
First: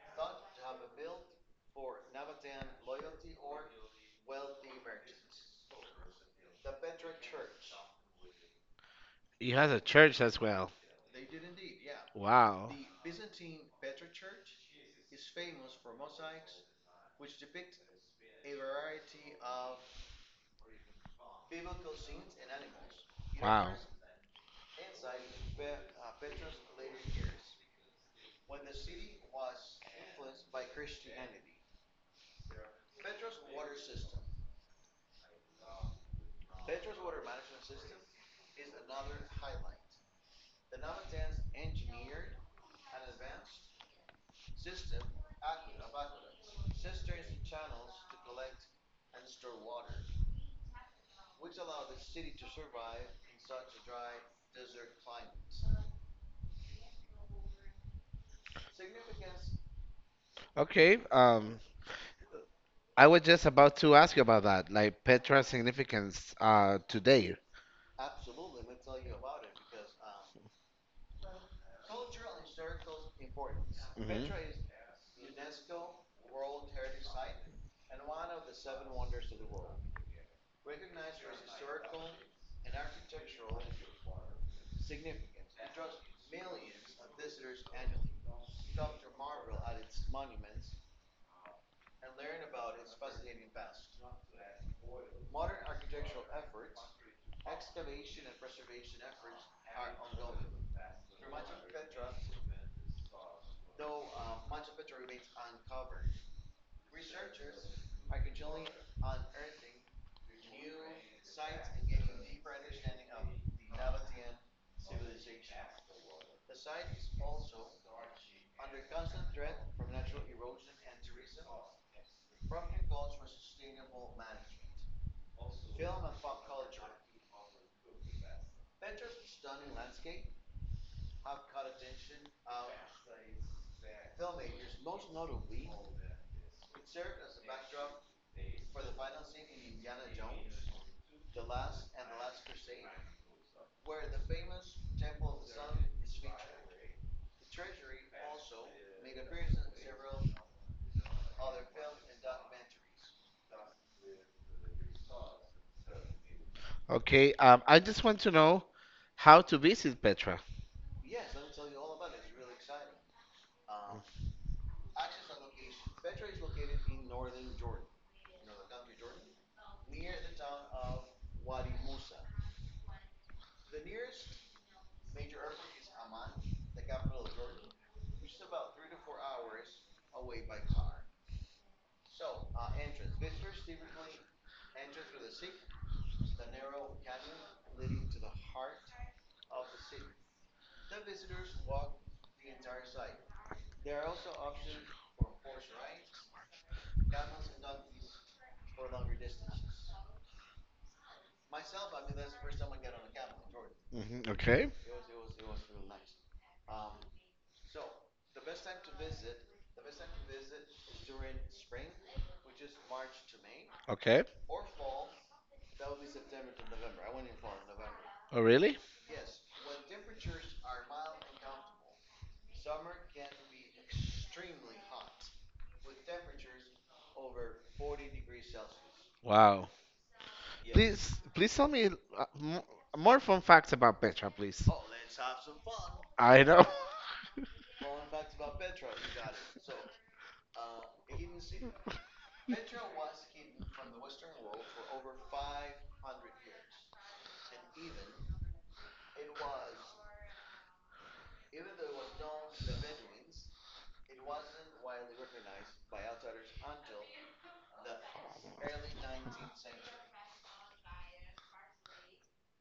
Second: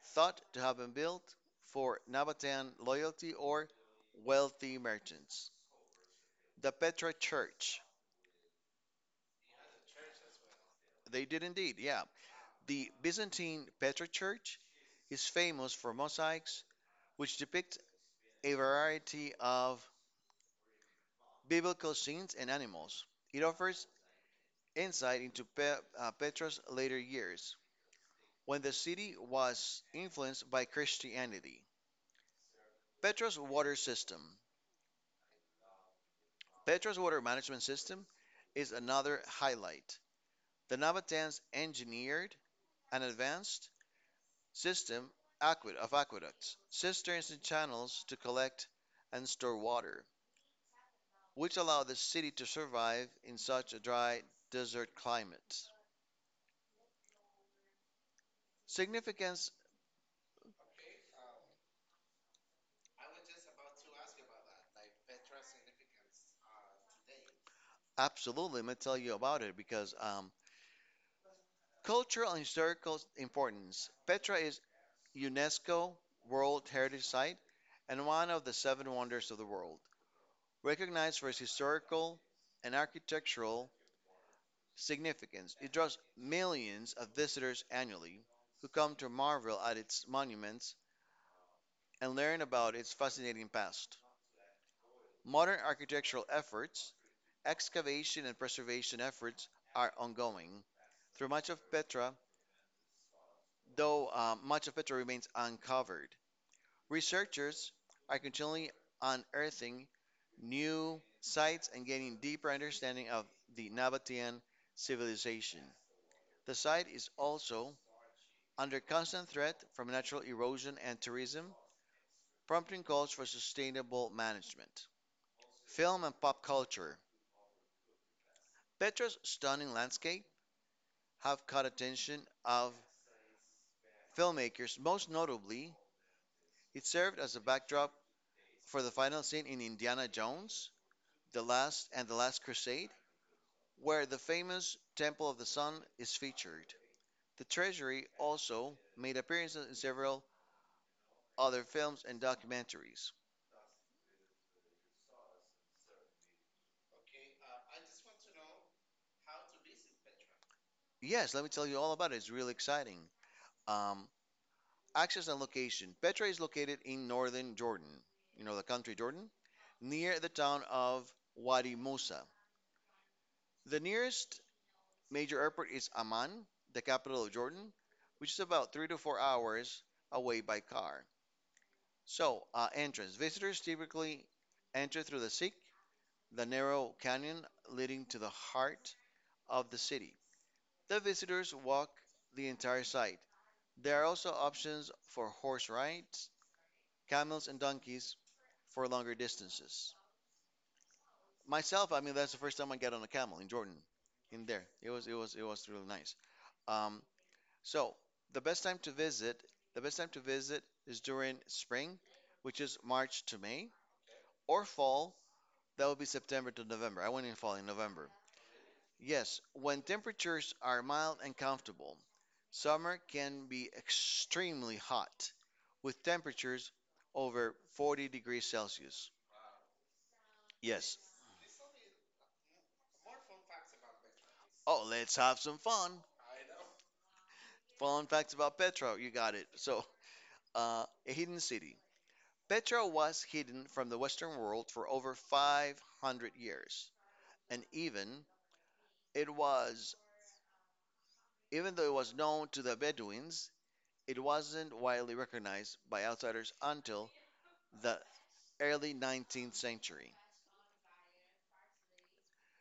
S2: thought to have been built for Nabatean loyalty or wealthy merchants. The Petra Church.
S1: He has a church as well.
S2: They did indeed, yeah.
S1: Wow.
S2: The Byzantine Petra Church is famous for mosaics which depict a variety of biblical scenes and animals. It
S1: Wow.
S2: offers insight into Petra's later years, when the city was influenced by Christianity. Petra's water system. Petra's water management system is another highlight. The Nabatans engineered an advanced system of aqueducts, cisterns, and channels to collect and store water, which allow the city to survive in such a dry desert climate. Significance,
S1: Okay. I was just about to ask you about that, like Petra's significance today.
S2: absolutely. Let me tell you about it because cultural and historical importance.
S1: Mhm.
S2: Petra is UNESCO World Heritage Site and one of the seven wonders of the world, recognized for its historical and architectural significance. It draws millions of visitors annually who come to marvel at its monuments and learn about its fascinating past. Modern architectural efforts, excavation and preservation efforts are ongoing. Through much of Petra, though much of Petra remains uncovered, researchers are continually unearthing new sites and gaining deeper understanding of the Nabatean civilization. The site is also under constant threat from natural erosion and tourism, prompting calls for sustainable management. Film and pop culture. Petra's stunning landscape have caught attention of filmmakers. Most notably, it served as a backdrop for the final scene in Indiana Jones, the Last Crusade, where the famous Temple of the Sun is featured. The Treasury also made appearances in several other films and documentaries.
S1: Okay, I just want to know how to visit Petra.
S2: Yes, let me tell you all about it. It's really exciting. Um, access and location. Petra is located in northern Jordan, you know, the country Jordan, near the town of Wadi Musa. The nearest major airport is Amman, the capital of Jordan, which is about 3 to 4 hours away by car. So, entrance. Visitors typically enter through the Sikh, the narrow canyon leading to the heart of the city. The visitors walk the entire site. There are also options for horse rides, camels, and donkeys for longer distances. Myself, I mean, that's the first time I got on a camel in Jordan,
S1: Hmm.
S2: in there.
S1: Okay,
S2: It was really nice. Um, So the best time to visit, the best time to visit is during spring, which is March to May,
S1: okay.
S2: or fall, that would be September to November. I went in fall in November.
S1: Oh, really?
S2: Yes, when temperatures are mild and comfortable, summer can be extremely hot with temperatures over 40 degrees Celsius.
S1: Wow.
S2: Yes.
S1: Please, please tell me m more fun facts about Petra, please.
S2: Oh, let's have some fun.
S1: I know. *laughs*
S2: Fun facts about Petra. You got it. So, a hidden city. Petra was hidden from the Western world for over 500 years, and even it was even though it was known to the Bedouins, it wasn't widely recognized by outsiders until the early 19th century.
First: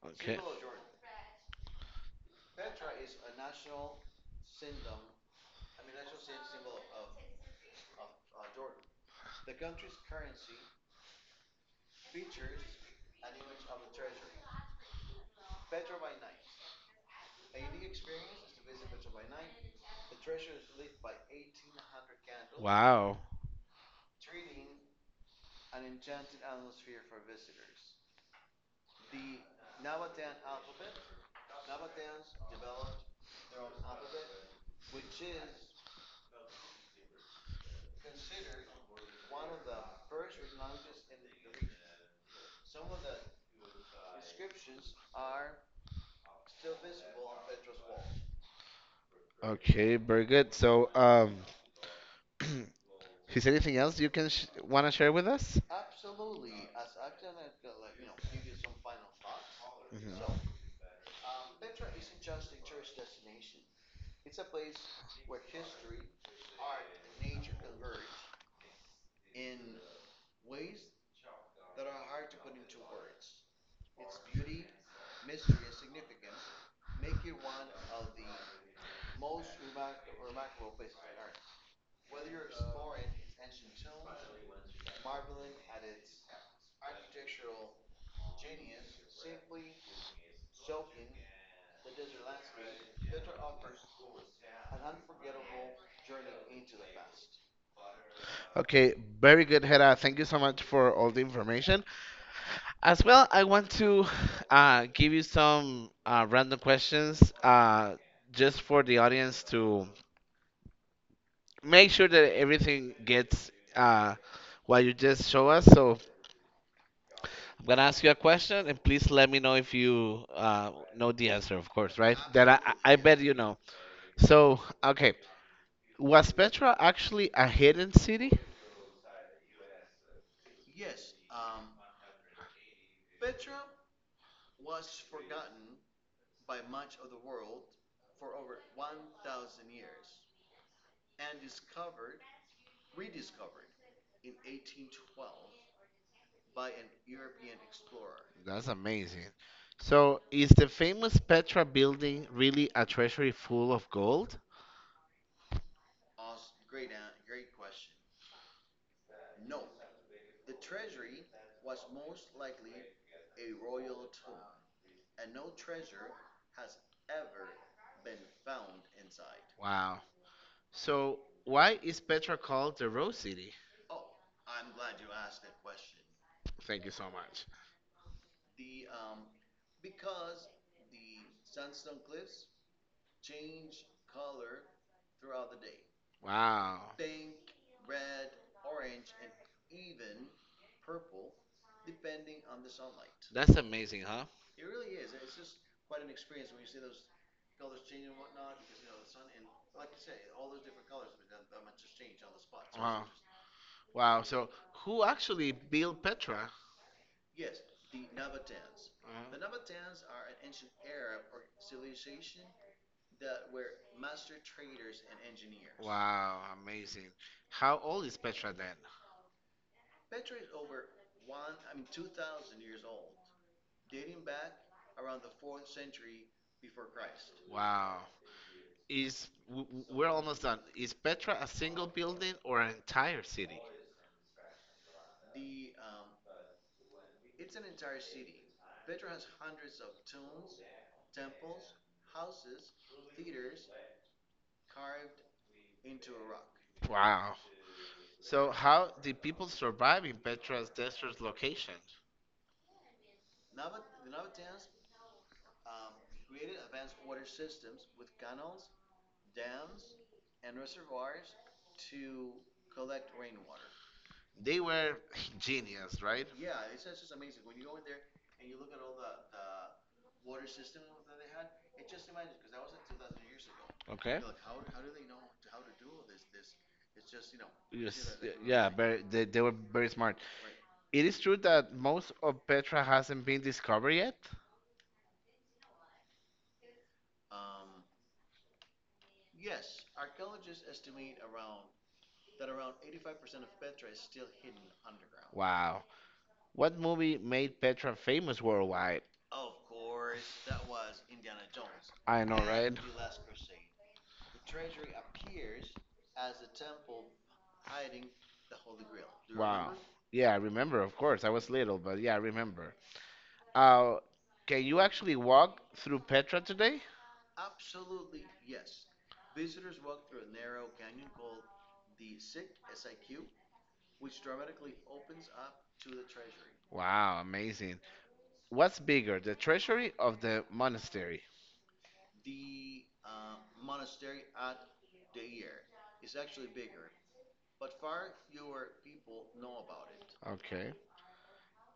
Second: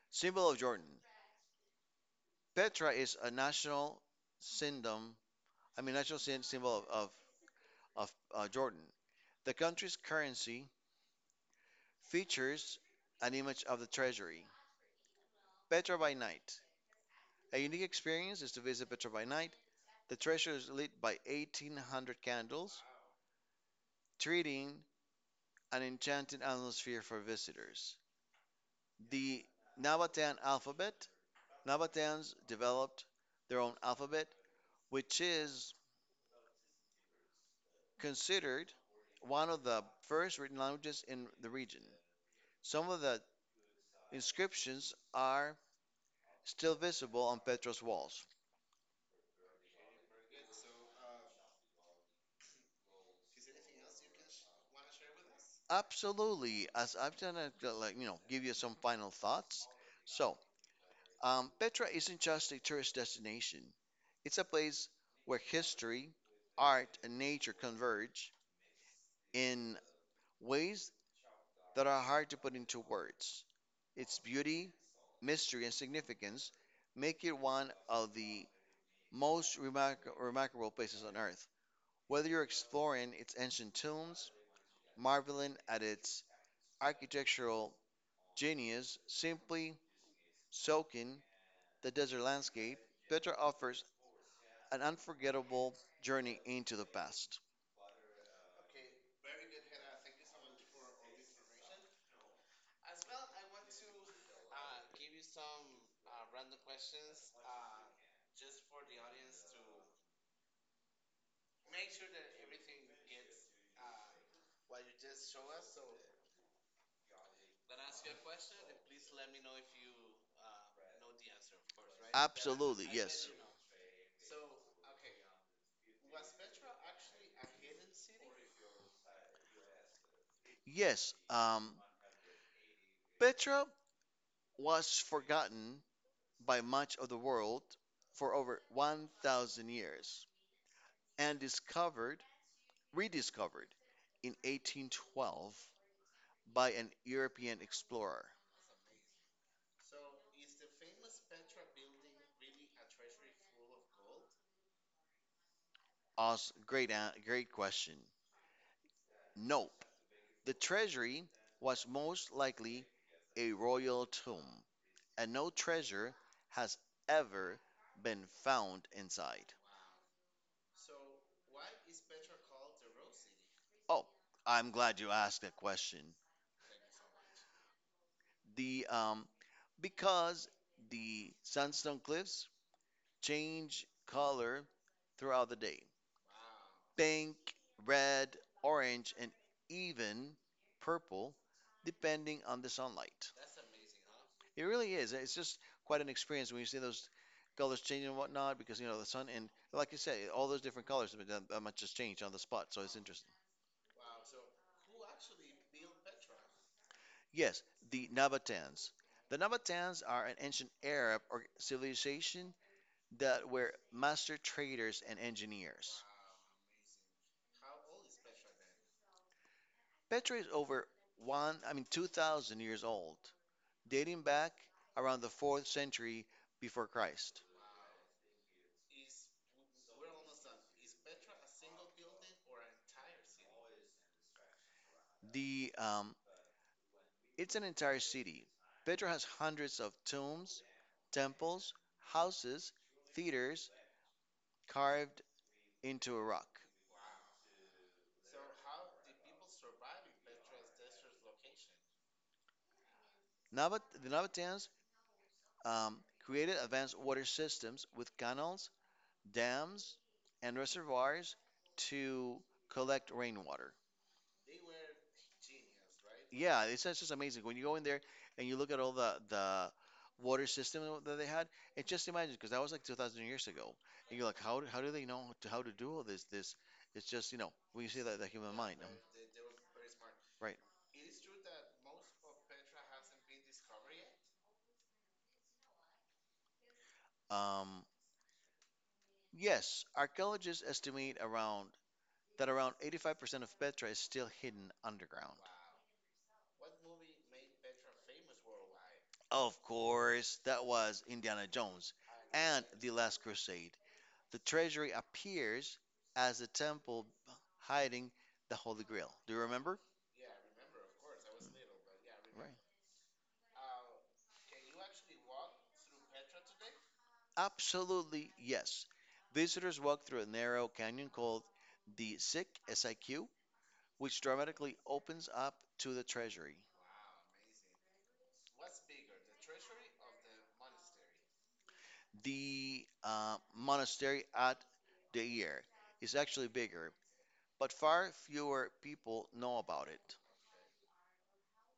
S1: Okay.
S2: Symbol of Jordan. Petra is a national symbol. I mean, national symbol of Jordan. The country's currency features an image of the treasury. Petra by night. A unique experience is to visit Petra by night. The treasure is lit by 1,800 candles,
S1: Wow.
S2: treating an enchanting atmosphere for visitors. The Nabataean alphabet. Nabataeans developed their own alphabet, which is considered one of the first written languages in the region. Some of the inscriptions are still visible on Petra's walls.
S1: Okay, very good. So, *clears throat* is anything else you can sh want to share with us?
S2: Absolutely, as I've done it, like, you know, give you some final thoughts.
S1: Mhm.
S2: So, Petra isn't just a tourist destination, it's a place where history, art, and nature converge in ways that are hard to put into words. Its beauty, mystery, and significance make it one of the remarkable places on Earth. Whether you're exploring its ancient tombs, marveling at its architectural genius, simply soaking the desert landscape, Petra offers an unforgettable journey into the past.
S1: Okay, very good, Hera. Thank you so much for all the information. As well, I want to give you some random questions just for the audience to make sure that everything gets what you just show us. So I'm gonna ask you a question, and please let me know if you know the answer, of course, right? That I,
S2: Absolutely,
S1: I I bet
S2: yes.
S1: you know. So, okay, was Petra actually a hidden city?
S2: Yes, Petra was forgotten by much of the world for over 1,000 years and rediscovered in 1812 by an European explorer.
S1: That's amazing. So, is the famous Petra building really a treasury full of gold?
S2: Oz, great, great question. Nope. The treasury was most likely a royal tomb and no treasure has ever been found inside.
S1: Wow. So, why is Petra called the Rose City?
S2: Oh, I'm glad you asked that question.
S1: Thank you so much.
S2: The Because the sandstone cliffs change color throughout the day.
S1: Wow.
S2: Pink, red, orange, and even purple depending on the sunlight.
S1: That's amazing, huh?
S2: It really is. It's just quite an experience when you see those colors changing and whatnot, because you know the sun and like you say all those different colors, but that much just change on the spot, so it's
S1: Wow.
S2: interesting.
S1: Wow. So, who actually built Petra?
S2: Yes, the Nabateans. The
S1: Uh.
S2: Nabateans are an ancient Arab or civilization that were master traders and engineers.
S1: Wow, amazing. How old is Petra then?
S2: Petra is over 2,000 years old, dating back around the fourth century before Christ.
S1: Wow. Is we're almost done. Is Petra a single building or an entire city?
S2: The It's an entire city. Petra has hundreds of tombs, temples, houses, theaters carved into a rock.
S1: Wow. So how did people survive in Petra's desert location?
S2: The Nabateans um, created advanced water systems with canals, dams, and reservoirs to collect rainwater.
S1: They were *laughs* genius, right?
S2: It's just amazing. When you go in there and you look at all the water system that they had, it just imagine because that was like 2,000 years ago. And
S1: Okay.
S2: you're like, how, do they know how to, do all this? It's just, you know, when you see that,
S1: Yes,
S2: the human
S1: yeah,
S2: mind.
S1: very,
S2: They,
S1: they were
S2: were very
S1: very smart.
S2: smart.
S1: It is true that most of Petra hasn't been discovered yet.
S2: Right. Yes, archaeologists estimate around 85% of Petra is still hidden underground. Wow.
S1: Wow. What movie made Petra famous worldwide?
S2: Of course, that was Indiana Jones
S1: I know,
S2: and
S1: right?
S2: the
S1: *laughs*
S2: Last Crusade. The treasury appears as the temple hiding the Holy Grail. Do you
S1: Wow.
S2: remember?
S1: Yeah, I remember, of course. I was little, but yeah, I
S2: Right.
S1: remember. Uh, can you actually walk through Petra today?
S2: Absolutely, yes. Visitors walk through a narrow canyon called the Sick SIQ, S I Q, which dramatically opens up to the treasury.
S1: Wow, amazing. What's bigger, the treasury of the monastery?
S2: The monastery at Deir is actually bigger, but far fewer people know about it.
S1: Okay.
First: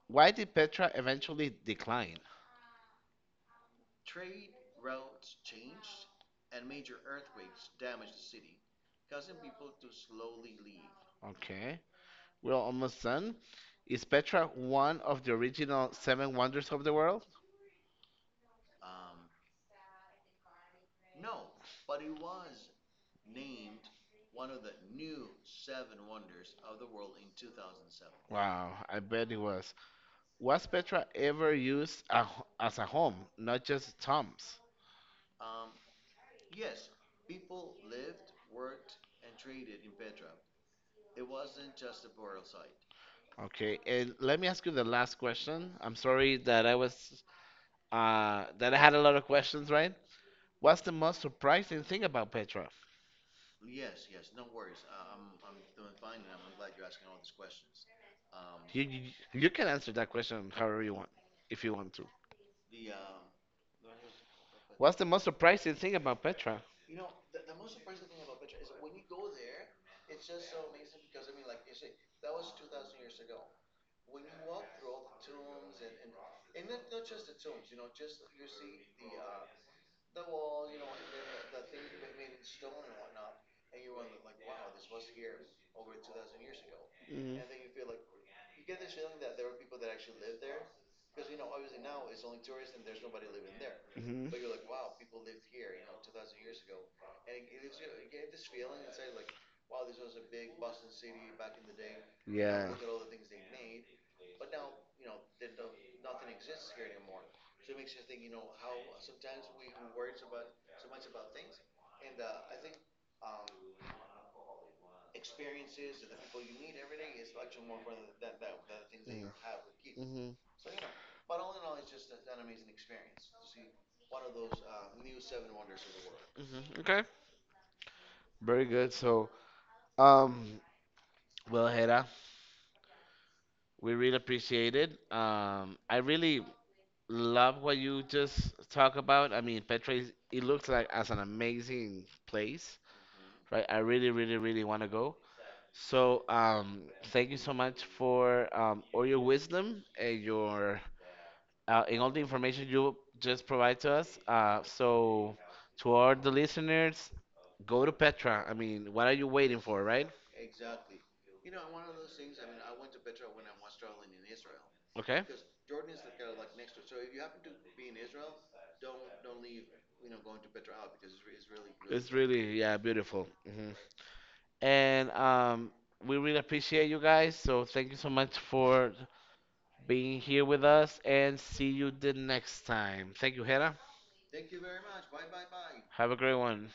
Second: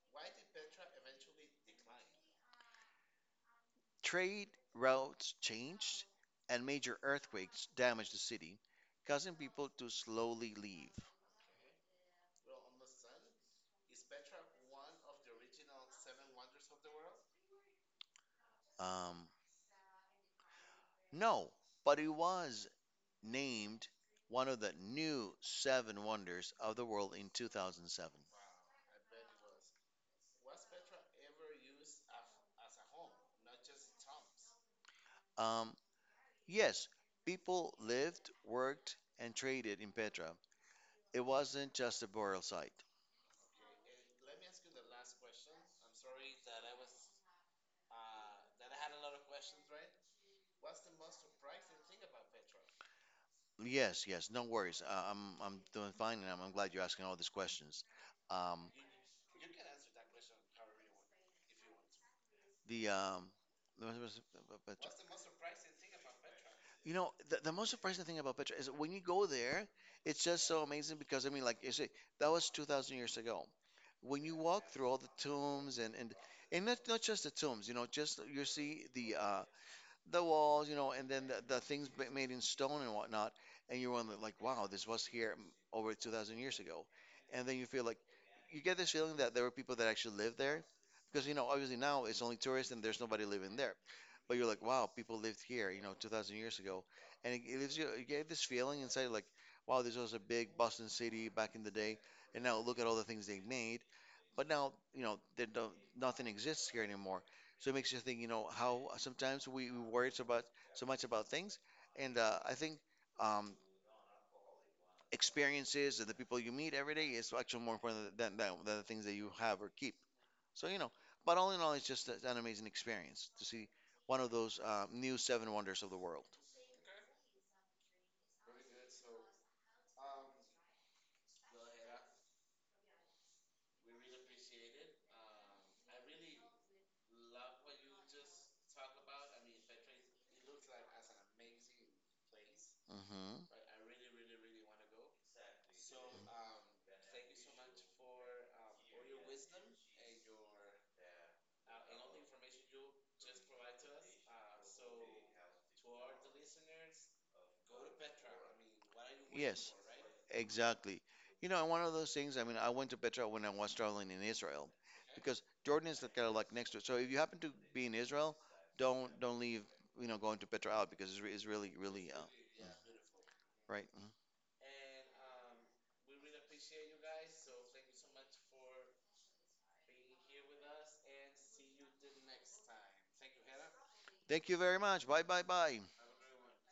S1: Why did Petra eventually decline?
S2: Trade routes changed, and major earthquakes damaged the city, causing people to slowly leave.
S1: Okay. We're almost done. Is Petra one of the original seven wonders of the world?
S2: Um, no, but it was named one of the new seven wonders of the world in 2007.
S1: Wow, I bet it was. Was Petra ever used a, as a home, not just tombs?
S2: Um, yes, people lived, worked, and traded in Petra. It wasn't just a burial site.
S1: Okay, and let me ask you the last question. I'm sorry that I was that I had a lot of questions, right? What's the most surprising thing about Petrov?
S2: Yes, yes, no worries. I'm doing fine, and I'm glad you're asking all these questions. Um,
S1: You, you can answer that question however you want, if you want to.
S2: the um, the most- most-
S1: What's the most surprising thing about Petra?
S2: You know, the most surprising thing about Petra is that when you go there, it's just so amazing because I mean, like you say, that was 2,000 years ago. When you walk through all the tombs and not just the tombs, you know, just you see the walls, you know, and then the things made in stone and whatnot, and you're on like, wow, this was here over 2,000 years ago,
S1: Mm.
S2: and then you feel like you get this feeling that there were people that actually lived there, because you know, obviously now it's only tourists and there's nobody living there,
S1: Mhm.
S2: but you're like, wow, people lived here, you know, 2,000 years ago, and it gives you, you get this feeling inside, like, wow, this was a big Boston city back in the day, and now
S1: Yeah.
S2: look at all the things they made, but now, you know, there don't, nothing exists here anymore. So it makes you think, you know, how sometimes we worry so about so much about things, and I think um, experiences and the people you meet every day is actually more important than, than the things that you have or keep.
S1: Mm. Mhm.
S2: So you know, but all in all, it's just an amazing experience to see one of those new seven wonders of the world.
S1: Mhm. Okay. Very good. So, um, well, Hera, we really appreciate it. I really love what you just talk about. I mean, Petra, is, it looks like as an amazing place,
S2: Hmm
S1: right? I really, really, really want to go. So, thank you so much for all your wisdom and your and all the information you just provide to us. To all the listeners, go to Petra. I mean, what are you waiting
S2: Yes,
S1: for, right?
S2: exactly. You know, and one of those things, I mean, I went to Petra when I was traveling in Israel
S1: Okay.
S2: because Jordan is kind of like next to it. So if you happen to be in Israel, don't leave, you know, going to Petra out because it's really,
S1: It's
S2: really,
S1: really, yeah, beautiful. Hmm.
S2: right. Mhm.
S1: And we really appreciate you guys. So thank you so much for being here with us, and see you the next time. Thank you, Hera.
S2: Thank you very much. Bye, bye, bye.
S1: Have a great one.